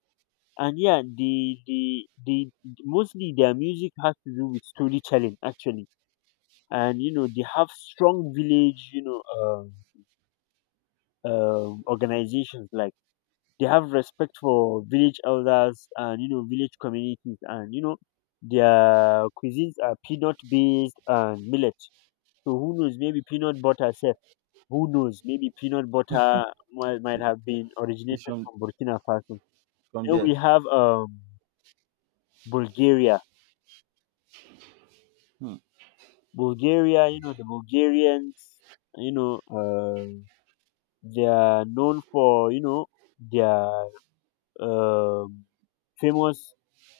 left: And yeah, the mostly their music has to do with storytelling actually. And you know, they have strong village, you know, organizations, like they have respect for village elders and you know village communities, and you know their cuisines are peanut based and millet. So who knows, maybe peanut butter sef. Who knows? Maybe peanut butter might have been
right: It's
left: originated
right: from
left: from Burkina Faso.
right: from
left: Then
right: there.
left: we have Bulgaria.
right: Hmm.
left: Bulgaria, you know, the Bulgarians, you know, they are known for, you know, their um, famous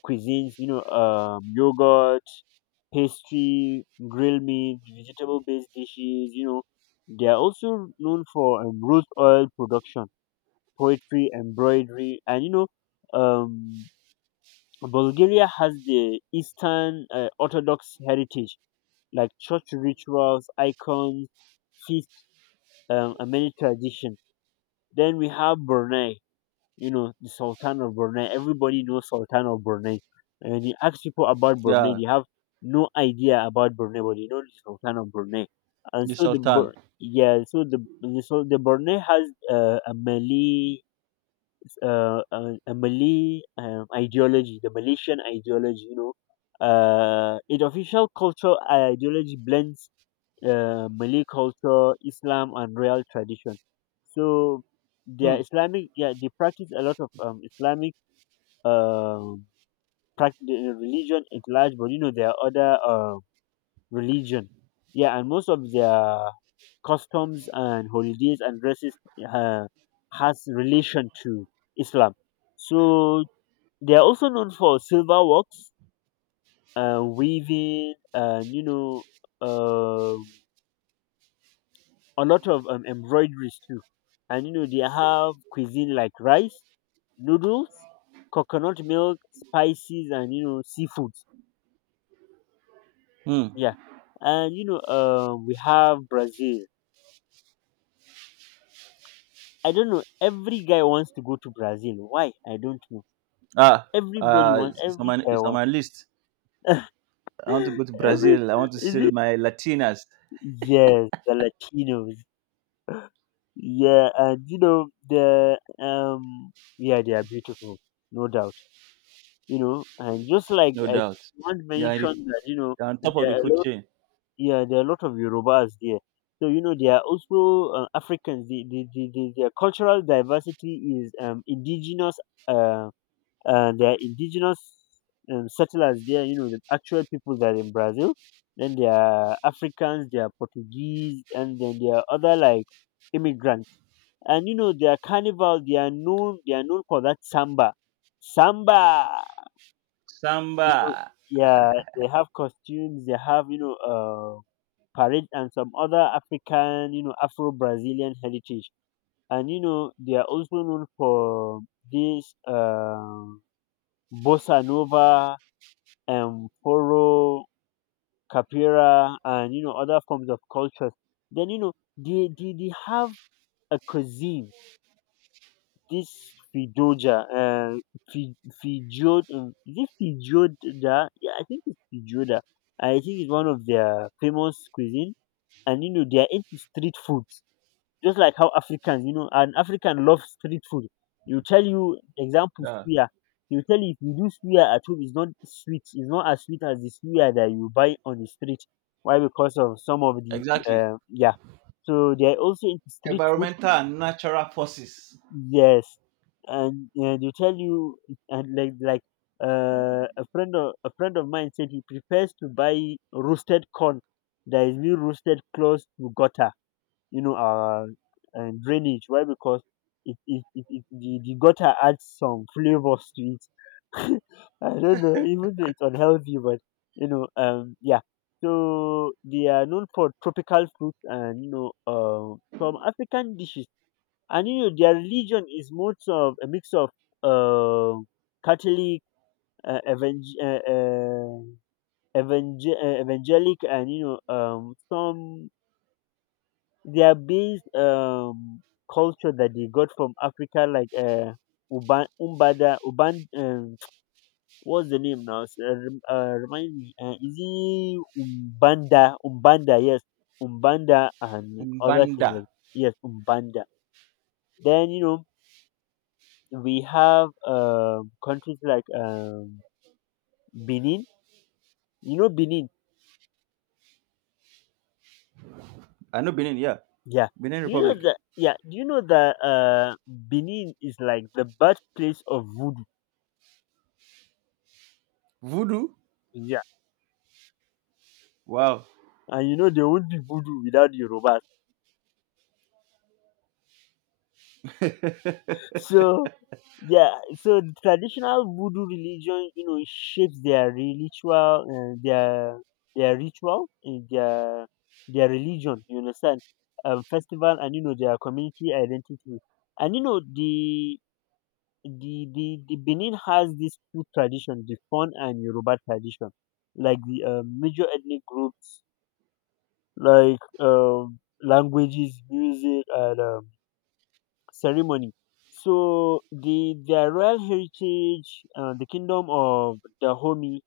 left: cuisines, you know, yogurt, pastry, grilled meat, vegetable based dishes, you know. They are also known for root oil production, poetry, embroidery, and you know, um, Bulgaria has the Eastern Orthodox heritage, like church rituals, icons, feast, and many traditions. Then we have Brunei, you know, the Sultan of Brunei. Everybody knows Sultan of Brunei. And when you ask people about Brunei,
right: Yeah.
left: they have no idea about Brunei, but they know the Sultan of Brunei. And
right: The
left: so the
right: Sultan.
left: Bur- yeah, so the Brunei has a Malay a Malay ideology, the Malaysian ideology. You know, its official cultural ideology blends Malay culture, Islam, and royal tradition. So they
right: Hmm.
left: are Islamic. Yeah, they practice a lot of Islamic um, prac- the religion at large, but you know there are other religion. Yeah, and most of their customs and holidays and dresses uh, has relation to Islam. So they are also known for silver works, weaving, and you know, uh, a lot of embroideries too. And you know, they have cuisine like rice, noodles, coconut milk, spices, and you know, seafoods.
right: Hmm.
left: Yeah, and you know, we have Brazil. I don't know. Every guy wants to go to Brazil. Why? I don't know.
right: Ah.
left: Everybody
right: Uh,
left: wants.
right: it's on my
left: Every guy
right: it's on my
left: wants.
right: list.
left: <gasps>
right: I want to go
left: <laughs>
right: to
left: Every,
right: Brazil. I want to see
left: is it?
right: my Latinas,
left: Yes, the Latinos. Yeah, and you know the yeah, they are beautiful, no doubt. You know, and just like
right: no
left: I
right: doubt.
left: think one
right: Yeah,
left: mentioned that you know
right: they're on top of
left: there
right: the
left: are
right: food
left: a lot,
right: chain.
left: yeah, there are a lot of Yorubas there. So you know they are also Africans. The their cultural diversity is indigenous, uh they are indigenous settlers there. You know the actual people that are in Brazil. Then there are Africans, there are Portuguese, and then there are other like immigrants. And you know their carnival, they are known for that samba, samba. You
right: Samba.
left: know, yeah, they have costumes, they have, you know, parade and some other african, you know, afro brazilian heritage. And you know they are also known for this bossa nova and foro, capoeira, and you know other forms of cultures. Then you know they have a cuisine, this Fidoja, Fi- is it Fijoda? Yeah, I think it's Fijoda. I think it's one of their famous cuisine, and you know they are into street foods, just like how Africans, you know, an African loves street food. You tell you example
right: Yeah,
left: suya, you tell you if you do suya at home, it's not sweet, it's not as sweet as the suya that you buy on the street. Why? Because of some of the
right: exactly.
left: yeah. So they are also into street food.
right: Environmental and natural forces.
left: Yes, and they tell you, and like a friend of mine said he prefers to buy roasted corn that is being roasted close to gutter, you know, and drainage. Why? Because the gutter adds some flavors to it. <laughs> I don't know, even though it's unhealthy, but you know, yeah. So they are known for tropical fruits and you know, some African dishes, and you know their religion is most of a mix of uh, Catholic, uh, evang- uh, uh, evangelic, and you know some their base culture that they got from Africa, like Uban Umbada Uban. <tsk> What's the name now? Remind me. Is it Umbanda? Umbanda, yes, Umbanda, and other things
right: Umbanda.
left: like, yes, Umbanda. Then you know we have countries like Benin. You know Benin,
right: I know Benin. Yeah,
left: yeah.
right: Benin
left: You know
right: Republic.
left: that, yeah. Do you know that Benin is like the birthplace of voodoo?
right: Voodoo.
left: Yeah,
right: Wow.
left: and you know there won't be voodoo without Yorubas. So yeah, so the traditional voodoo religion, you know, shapes their ritual, and their religion. You understand? Festival, and you know their community identity, and you know the Benin has these two traditions, the Fon and Yoruba tradition, like the major ethnic groups, like languages, music, and ceremony. So the their royal heritage, the kingdom of Dahomey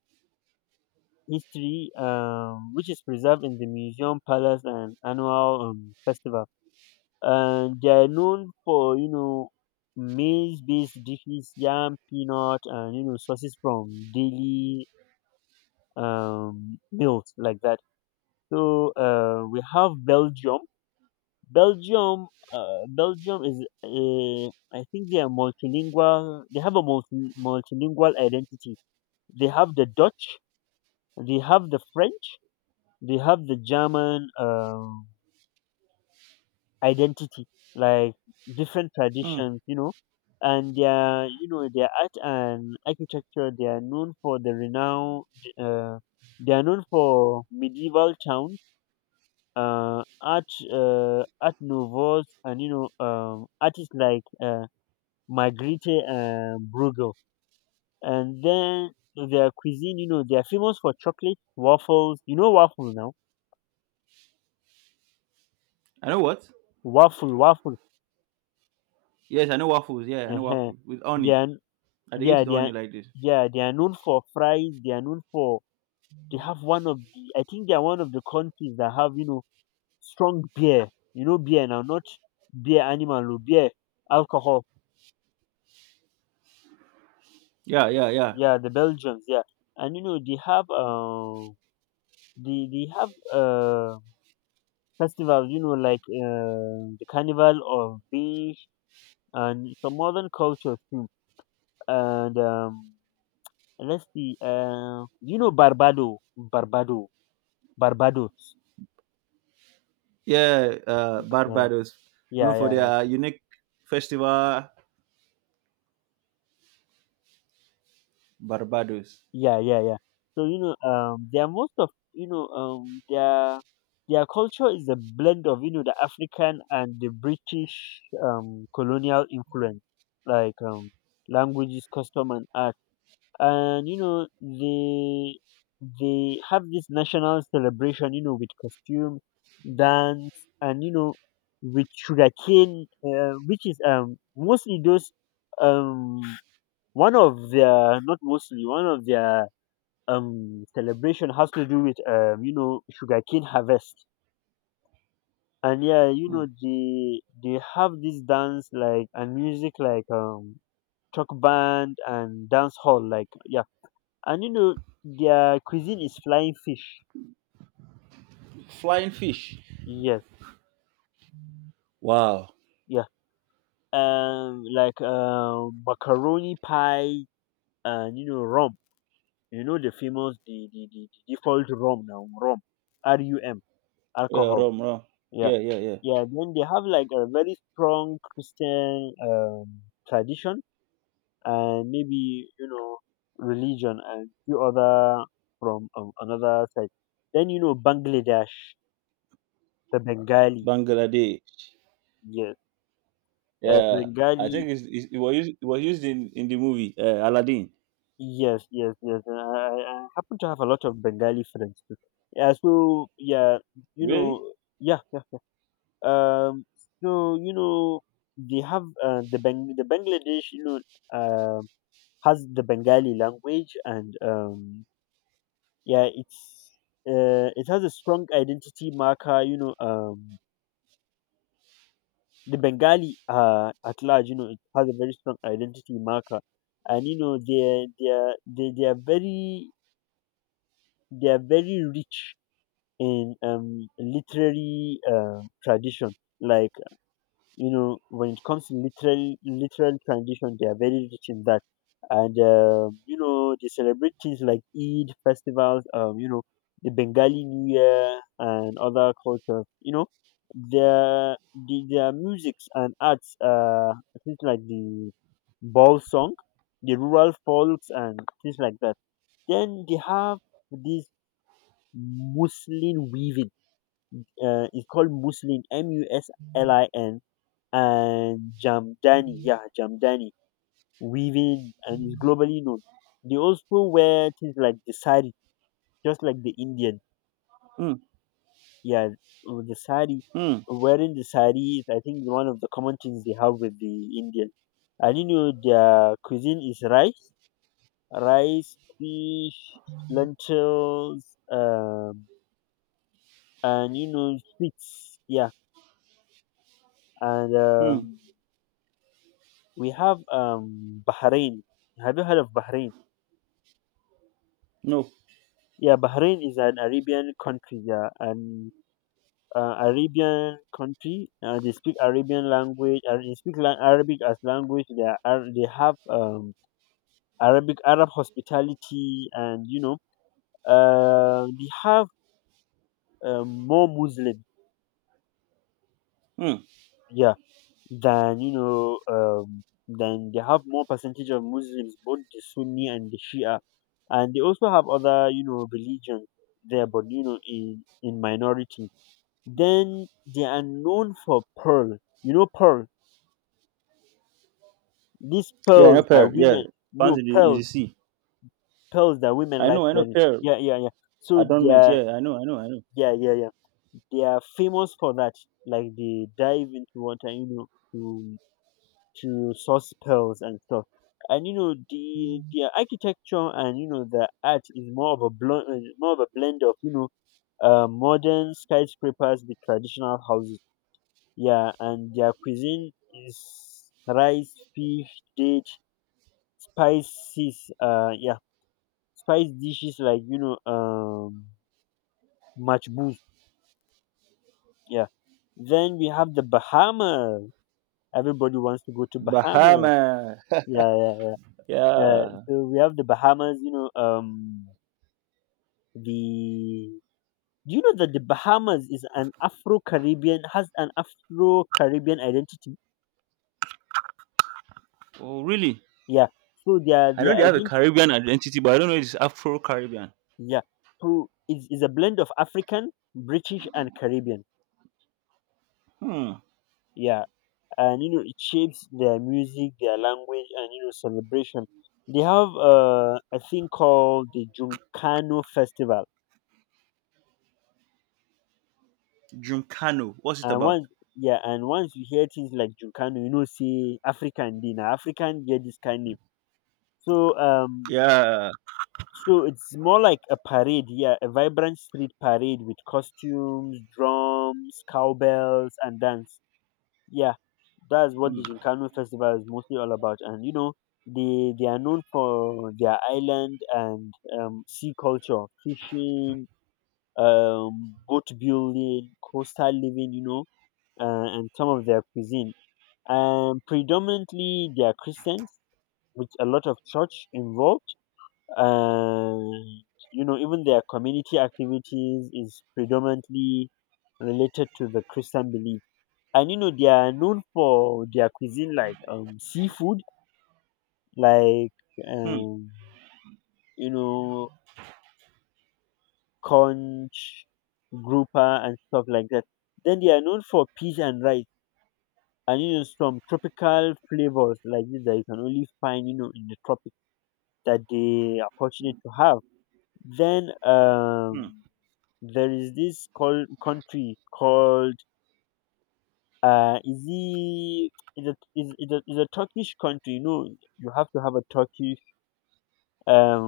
left: history, which is preserved in the museum, palace, and annual festival. And they are known for maize based dishes, yam, peanut, and sources from daily meals like that. So we have belgium belgium. Is a I think they are multilingual. They have a multilingual identity. They have the Dutch, they have the French, they have the German, identity, like different
right: Hmm.
left: traditions, you know. And their, their art and architecture, they are known for the renowned uh, they are known for medieval towns, art, art novels, and artists like Margrethe, Bruegel. And then their cuisine, you know, they are famous for chocolate waffles. You know, waffle now.
right: I know what?
left: Waffle.
right: Yes, I know waffles. Yeah, I know
left: Uh-huh.
right: waffles with
left: They
right: honey.
left: are,
right: I they eat
left: yeah,
right: with
left: they are,
right: honey like this.
left: yeah, they are known for fries. They are known for, they have one of the, I think they are one of the countries that have, you know, strong beer. You know, beer now, not beer animal, or beer alcohol.
right: Yeah, yeah, yeah,
left: Yeah, the Belgians, yeah. And you know, they have festivals, you know, like the carnival of beach, and some modern culture too. And let's see, you know, barbados
right: yeah.
left: yeah.
right: Barbados, known
left: Yeah,
right: for
left: yeah,
right: their unique festival. Barbados.
left: yeah, yeah, yeah, yeah. So you know, they are most of, their culture is a blend of, you know, the African and the British colonial influence, like, languages, custom, and art. And you know, they have this national celebration, you know, with costume, dance, and you know, with sugarcane, which is mostly those, um one of their, not mostly, one of their celebration has to do with, you know, sugarcane harvest. And yeah, you
right: Hmm.
left: know, they have this dance like and music like, truck band and dance hall, like, yeah. And you know, their cuisine is flying fish.
right: Flying fish.
left: Yes.
right: Wow.
left: Yeah. Like, macaroni pie, and you know, rum. You know, the famous, the default rum, now rum, r u m
right: Yeah,
left: alcohol
right: rum, rum.
left: Yeah,
right: Yeah, yeah, yeah.
left: yeah. Then they have like a very strong Christian tradition and maybe you know religion and few other from another side. Then you know Bangladesh, the Bengali,
right: Bangladesh.
left: yes, the
right: Yeah, I
left: Bengali,
right: think it was used in the movie Aladdin.
left: yes, yes, yes. And I happen to have a lot of Bengali friends too. Yeah, so yeah, you
right: Really?
left: know, yeah, yeah, yeah. Um, so you know they have the Bang the Bangladesh, you know. Um, has the Bengali language, and yeah, it's it has a strong identity marker. You know, the Bengali at large, you know, it has a very strong identity marker, and you know, they are very rich in literary tradition, like. You know when it comes to literal literal tradition they are very rich in that and you know they celebrate things like eid festivals you know the bengali new year and other cultures you know their the, their musics and arts things like the ball song the rural folks and things like that then they have this m-u-s-l-i-n. Weaving it's called muslin muslin and Jamdani, yeah, Jamdani, weaving and is globally known. They also wear things like the sari, just like the Indian.
right: Hmm.
left: Yeah, with the sari,
right: Hmm.
left: wearing the sari is, I think, one of the common things they have with the Indian. And you know, their cuisine is rice, rice, fish, lentils, um, and you know, sweets. Yeah, and
right: Hmm.
left: we have Bahrain. Have you heard of Bahrain?
right: No.
left: Yeah, Bahrain is an Arabian country. Yeah, and Arabian country. They speak Arabian language and they speak la- Arabic as language. They are Ar- they have Arabic Arab hospitality and you know they have more Muslims.
right: Hmm.
left: Yeah, than you know than they have more percentage of Muslims, both the Sunni and the Shia, and they also have other you know religions there, but you know in minority. Then they are known for pearl. You know pearl. These
right: Yeah, I know
left: pearls
right: pearl.
left: that
right: Yeah,
left: women
right: found
left: no
right: in the
left: pearls
right: sea.
left: pearls that women
right: I
left: like
right: know. I know
left: wearing.
right: pearl
left: Yeah, yeah, yeah. So they
right: adornment.
left: are
right: Yeah, I know. I know. I know.
left: yeah, yeah, yeah. They are famous for that. Like they dive into water, you know, to to source pearls and stuff. And you know the architecture and you know the art is more of a blend, more of a blend of you know modern skyscrapers with traditional houses. Yeah, and their cuisine is rice, fish, date, spices. Yeah, spice dishes like you know, machbous. Yeah. Then we have the Bahamas. Everybody wants to go to Bahamas.
right: Bahama.
left: Yeah, yeah,
right: <laughs>
left: yeah.
right: Yeah.
left: So we have the Bahamas. You know, the. Do you know that the Bahamas is an Afro Caribbean has an Afro Caribbean identity?
right: Oh, really?
left: Yeah. So
right: I know
left: their
right: they have a
left: identity
right: Caribbean identity, but I don't know if it's Afro Caribbean.
left: Yeah. So is it's a blend of African, British, and Caribbean.
right: Hmm.
left: Yeah. And, you know, it shapes their music, their language, and, you know, celebration. They have a thing called the Juncano Festival.
right: Juncano. What's it
left: And
right: about?
left: once, yeah, and once you hear things like Juncano, you know, say African dinner, African, get this kind of. So,
right: Yeah.
left: so it's more like a parade, yeah, a vibrant street parade with costumes, drums, cowbells, and dance. Yeah, that's what the Gincano festival is mostly all about. And you know, they are known for their island and sea culture, fishing, boat building, coastal living. You know, and some of their cuisine. Predominantly, they are Christians with a lot of church involved. And you know, even their community activities is predominantly related to the Christian belief and you know they are known for their cuisine like seafood like
right: Hmm.
left: um you know conch grouper and stuff like that then they are known for peas and rice and you know some tropical flavors like this that you can only find you know in the tropics that they are fortunate to have then
right: Hmm.
left: there is this called country called is it is a turkish country you know you have to have a turkish um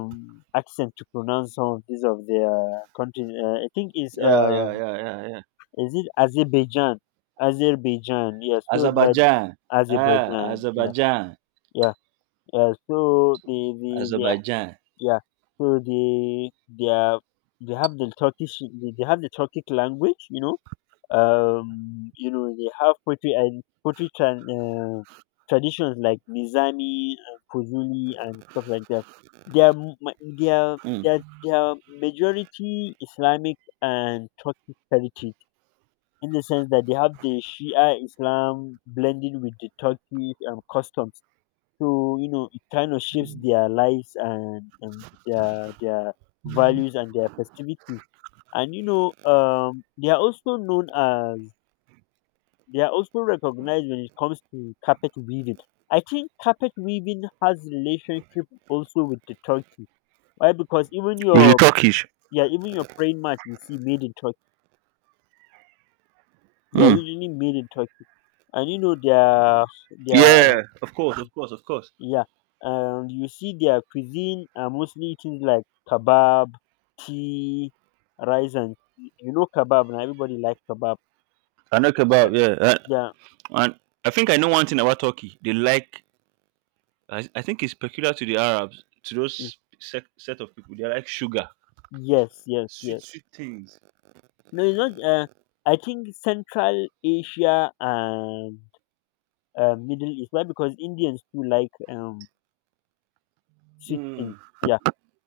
left: accent to pronounce some of these of their country. I think
right: Yeah. Yeah.
left: is it Azerbaijan? Azerbaijan, yeah. So that
right: Azerbaijan. Ah,
left: Azerbaijan, yeah,
right: Azerbaijan.
left: yeah, yeah. So they are-
right: Azerbaijan.
left: yeah. So they are, they have the Turkish they have the Turkic language, you know they have poetry and poetry tran traditions like nizami and fuzuli and stuff like that they are m- ma- they are they
right: Mm.
left: are, they are majority islamic and turkish heritage in the sense that they have the shia islam blended with the turkish customs so you know it kind of shapes their lives and their values and their festivities and you know they are also known as they are also recognized when it comes to carpet weaving. I think carpet weaving has relationship also with the Turkey. Why? Because even
right: With the
left: your
right: Turkish?
left: yeah, even your praying mat you see made in Turkey. They are
right: Hmm.
left: usually made in Turkey, and you know their
right: Yeah, of course, of course, of course.
left: yeah. You see their cuisine are mostly things like kebab, tea, rice, and you know kebab. Now everybody like kebab.
right: I know kebab.
left: Yeah,
right: Yeah,
left: yeah,
right: and I think I know one thing about Turkey. They like. I think it's peculiar to the Arabs, to
left: mm,
right: those set of people. They like sugar,
left: yes, yes,
right: sweet,
left: yes.
right: sweet things.
left: No, it's not. I think Central Asia and Middle East. Why? Because Indians do like sweet things. Yeah.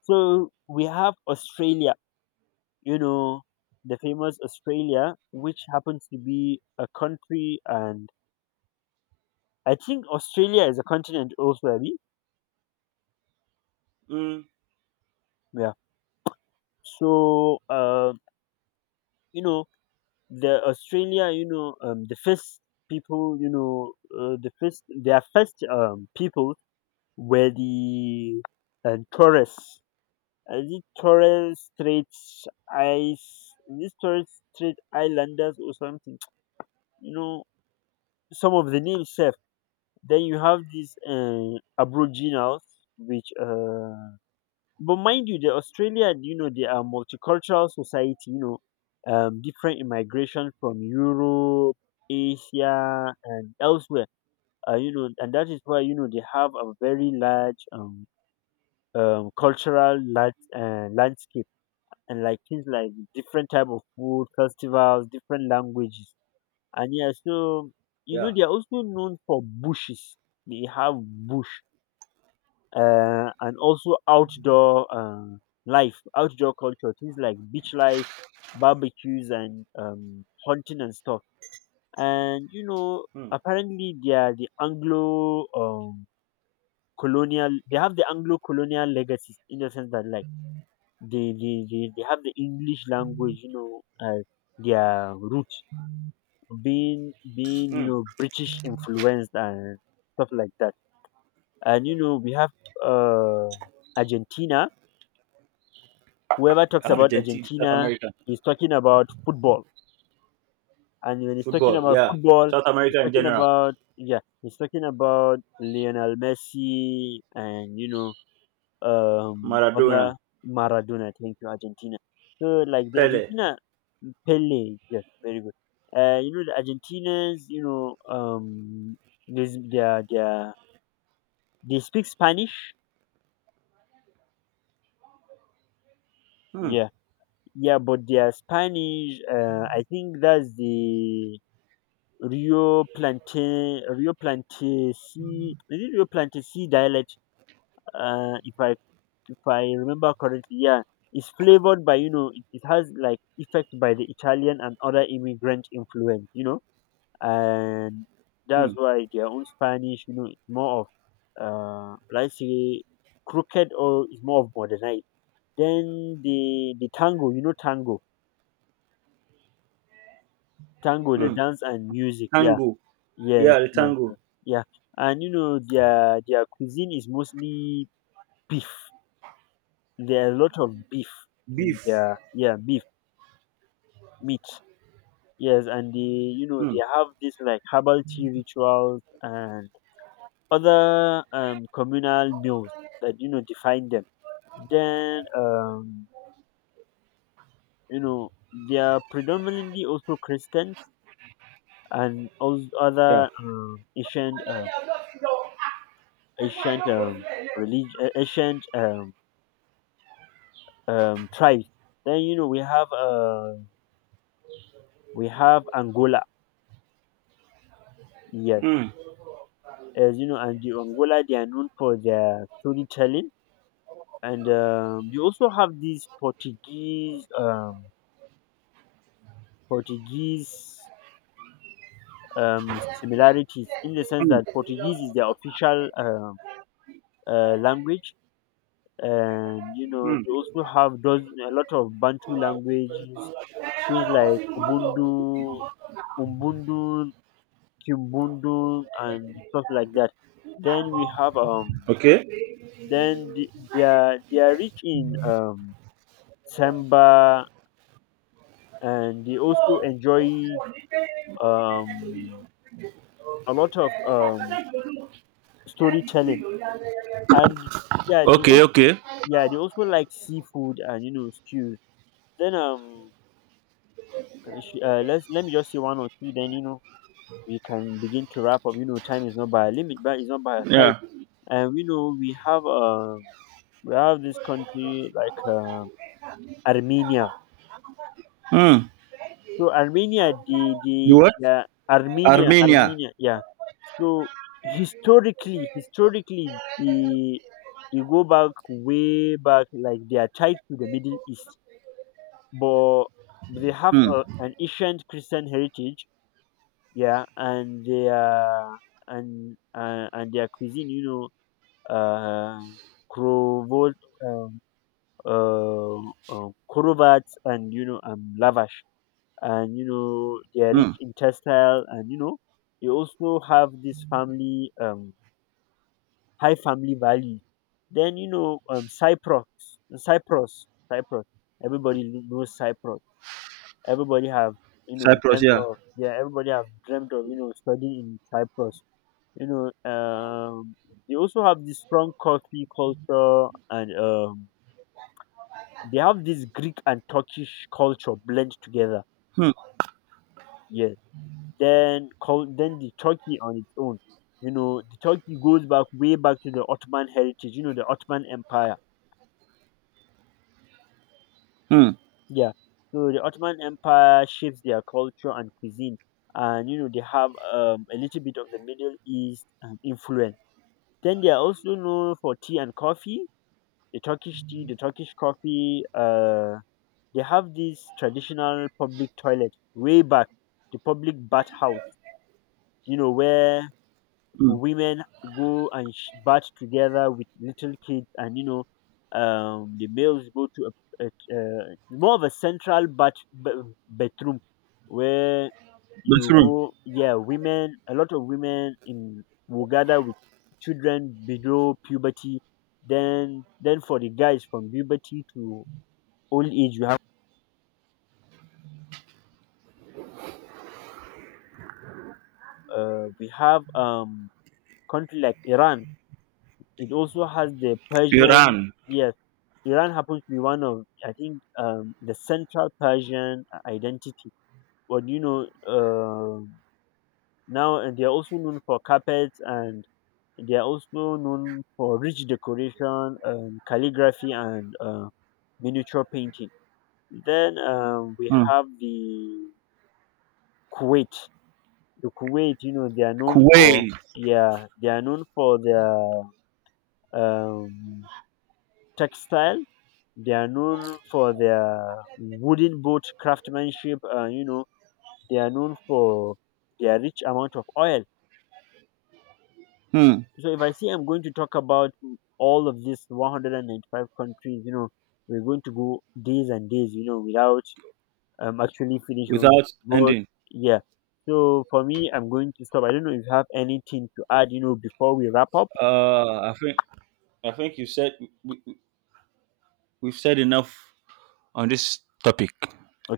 left: So we have Australia. You know the famous Australia, which happens to be a country, and I think Australia is a continent also. Abby.
right: Mm,
left: Yeah. So you know the Australia. You know the first people. You know the first their first people Where the tourists. These tourist straight ice, these tourist straight islanders or something. <tsk> You know, some of the names safe. Then you have these aboriginals, which, but mind you, the Australia, you know, they are multicultural society. You know, different immigration from Europe, Asia, and elsewhere. You know, and that is why you know they have a very large cultural land, landscape and like things like different type of food, festivals, different languages. And yeah, so you know
right: yeah.
left: they are also known for bushes. They have bush and also outdoor life, outdoor culture, things like beach life, barbecues, and hunting and stuff. And you know,
right: Mm,
left: apparently they are the Anglo colonial. They have the Anglo colonial legacies in the sense that like they have the english language you know as their roots being being you
right: mm.
left: know british influenced and stuff like that and you know we have uh argentina whoever talks about
right: Argentina, South
left: argentina
right: America,
left: is talking about football and when he's talking
right: football.
left: about
right: Yeah,
left: football
right: South
left: he's
right: America in
left: talking
right: general.
left: about yeah he's talking about lionel messi and you know
right: Maradona,
left: other Maradona. Thank you, Argentina. So like the
right: Pele.
left: Argentina Pele, yes, very good. You know the Argentinians, there's they are they speak Spanish.
right: Mm,
left: Yeah, yeah, but they are Spanish, I think that's the Rio Plantesi, is it Rio Plantesi dialect? uh, if I if I remember correctly, yeah, it's flavored by it has like effect by the Italian and other immigrant influence, you know, and that's
right: mm,
left: why their own Spanish, you know, it's more of let's say crooked or it's more of modernized. Then the tango, tango, tango, the
right: mm.
left: dance and music, yeah,
right: Tango.
left: yes,
right: Yeah, the
left: yes,
right: tango.
left: yes, yeah, and you know their cuisine is mostly beef. There are a lot of beef in
right: Beef.
left: their, yeah, beef, meat, yes, and they, you know,
right: Mm.
left: they have this like herbal tea rituals and other communal meals that you know define them. Then you know they are predominantly also Christians and all
right: Yeah.
left: other ancient religion, ancient tribes. Then you know we have Angola, yes,
right: Mm.
left: as you know, and the Angola they are known for their storytelling. And you also have these Portuguese similarities in the sense
right: Mm.
left: that
right: Mm.
left: Portuguese is their official language, and you know they also have those a lot of Bantu languages, things like Ubundu, Umbundu, Kimbundu, and stuff like that. Then we have
right: Okay.
left: then the, they are rich in samba, and they also enjoy um, a lot of storytelling. And yeah, they
right: Okay.
left: also,
right: Okay.
left: yeah, they also like seafood and you know stews. Then let's, let me just say one or two. Then you know we can begin to wrap up. You know time is not by a limit, but it's not by a side.
right: Yeah.
left: And we know we have this country like Armenia.
right: Mm.
left: So Armenia,
right: The
left: the
right: what?
left: yeah, Armenia,
right: Armenia.
left: Armenia, yeah. So historically they go back way back, like they are tied to the Middle East, but they have
right: Hmm.
left: a, an ancient Christian heritage, yeah, and their, and their cuisine, know, uh, crovol, um, crovats, and you know, lavash, and you know they are
right: Hmm.
left: rich in textile, and you know they also have this family high family value. Then you know, Cyprus, Cyprus, Cyprus. Everybody knows Cyprus. Everybody have you know
right: Cyprus,
left: dreamt
right: yeah.
left: of, yeah. Everybody have dreamt of you know studying in Cyprus. You know, they also have this strong coffee culture, and they have this Greek and Turkish culture blend together.
right: Hmm.
left: Yes. Then call then the Turkey on its own. You know the Turkey goes back way back to the Ottoman heritage. You know the Ottoman Empire.
right: Hmm.
left: Yeah. So the Ottoman Empire shapes their culture and cuisine, and you know they have a little bit of the Middle East influence. Then they are also known for tea and coffee, the Turkish tea, the Turkish coffee. They have this traditional public toilet way back, the public bathhouse. You know where
right: Hmm.
left: women go and bath together with little kids, and you know the males go to a, a more of a central bath, bathroom, where you
right: Bahrain,
left: go, yeah, women, a lot of women in will gather with children below puberty, then for the guys from puberty to old age we have country like Iran. It also has the Persian.
right: Iran.
left: Yes, Iran happens to be one of, I think, the central Persian identity. But you know, now, and they are also known for carpets, and they are also known for rich decoration, calligraphy, and miniature painting. Then we
right: Hmm.
left: have the Kuwait. The Kuwait, you know, they are known for,
right: Kuwait.
left: yeah, they are known for their um, textile. They are known for their wooden boat craftsmanship, and you know they are known for their rich amount of oil.
right: Hmm.
left: So if I say I'm going to talk about all of these 195 countries, you know, we're going to go days and days, you know, without actually finishing.
right: Without
left: But
right: ending.
left: yeah, so for me, I'm going to stop. I don't know if you have anything to add, you know, before we wrap up.
right: Uh, I think I think you said we've said enough on this topic,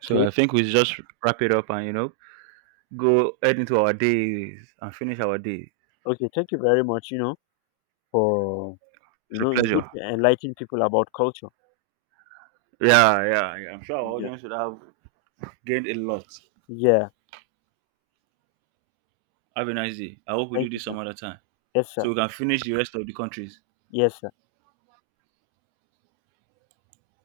right: so I think we just wrap it up and you know go head into our days and finish our day.
left: okay, thank you very much, you know, for, you
right: It's a
left: know, it's good
right: pleasure.
left: to enlighten people about culture.
right: Yeah, yeah, yeah. I'm sure our
left: Yeah.
right: audience would have gained a lot.
left: Yeah.
right: Have a nice day. I hope we do
left: Thank you,
right: this
left: sir.
right: some other time
left: Yes, sir.
right: so we can finish the rest of the countries.
left: Yes, sir.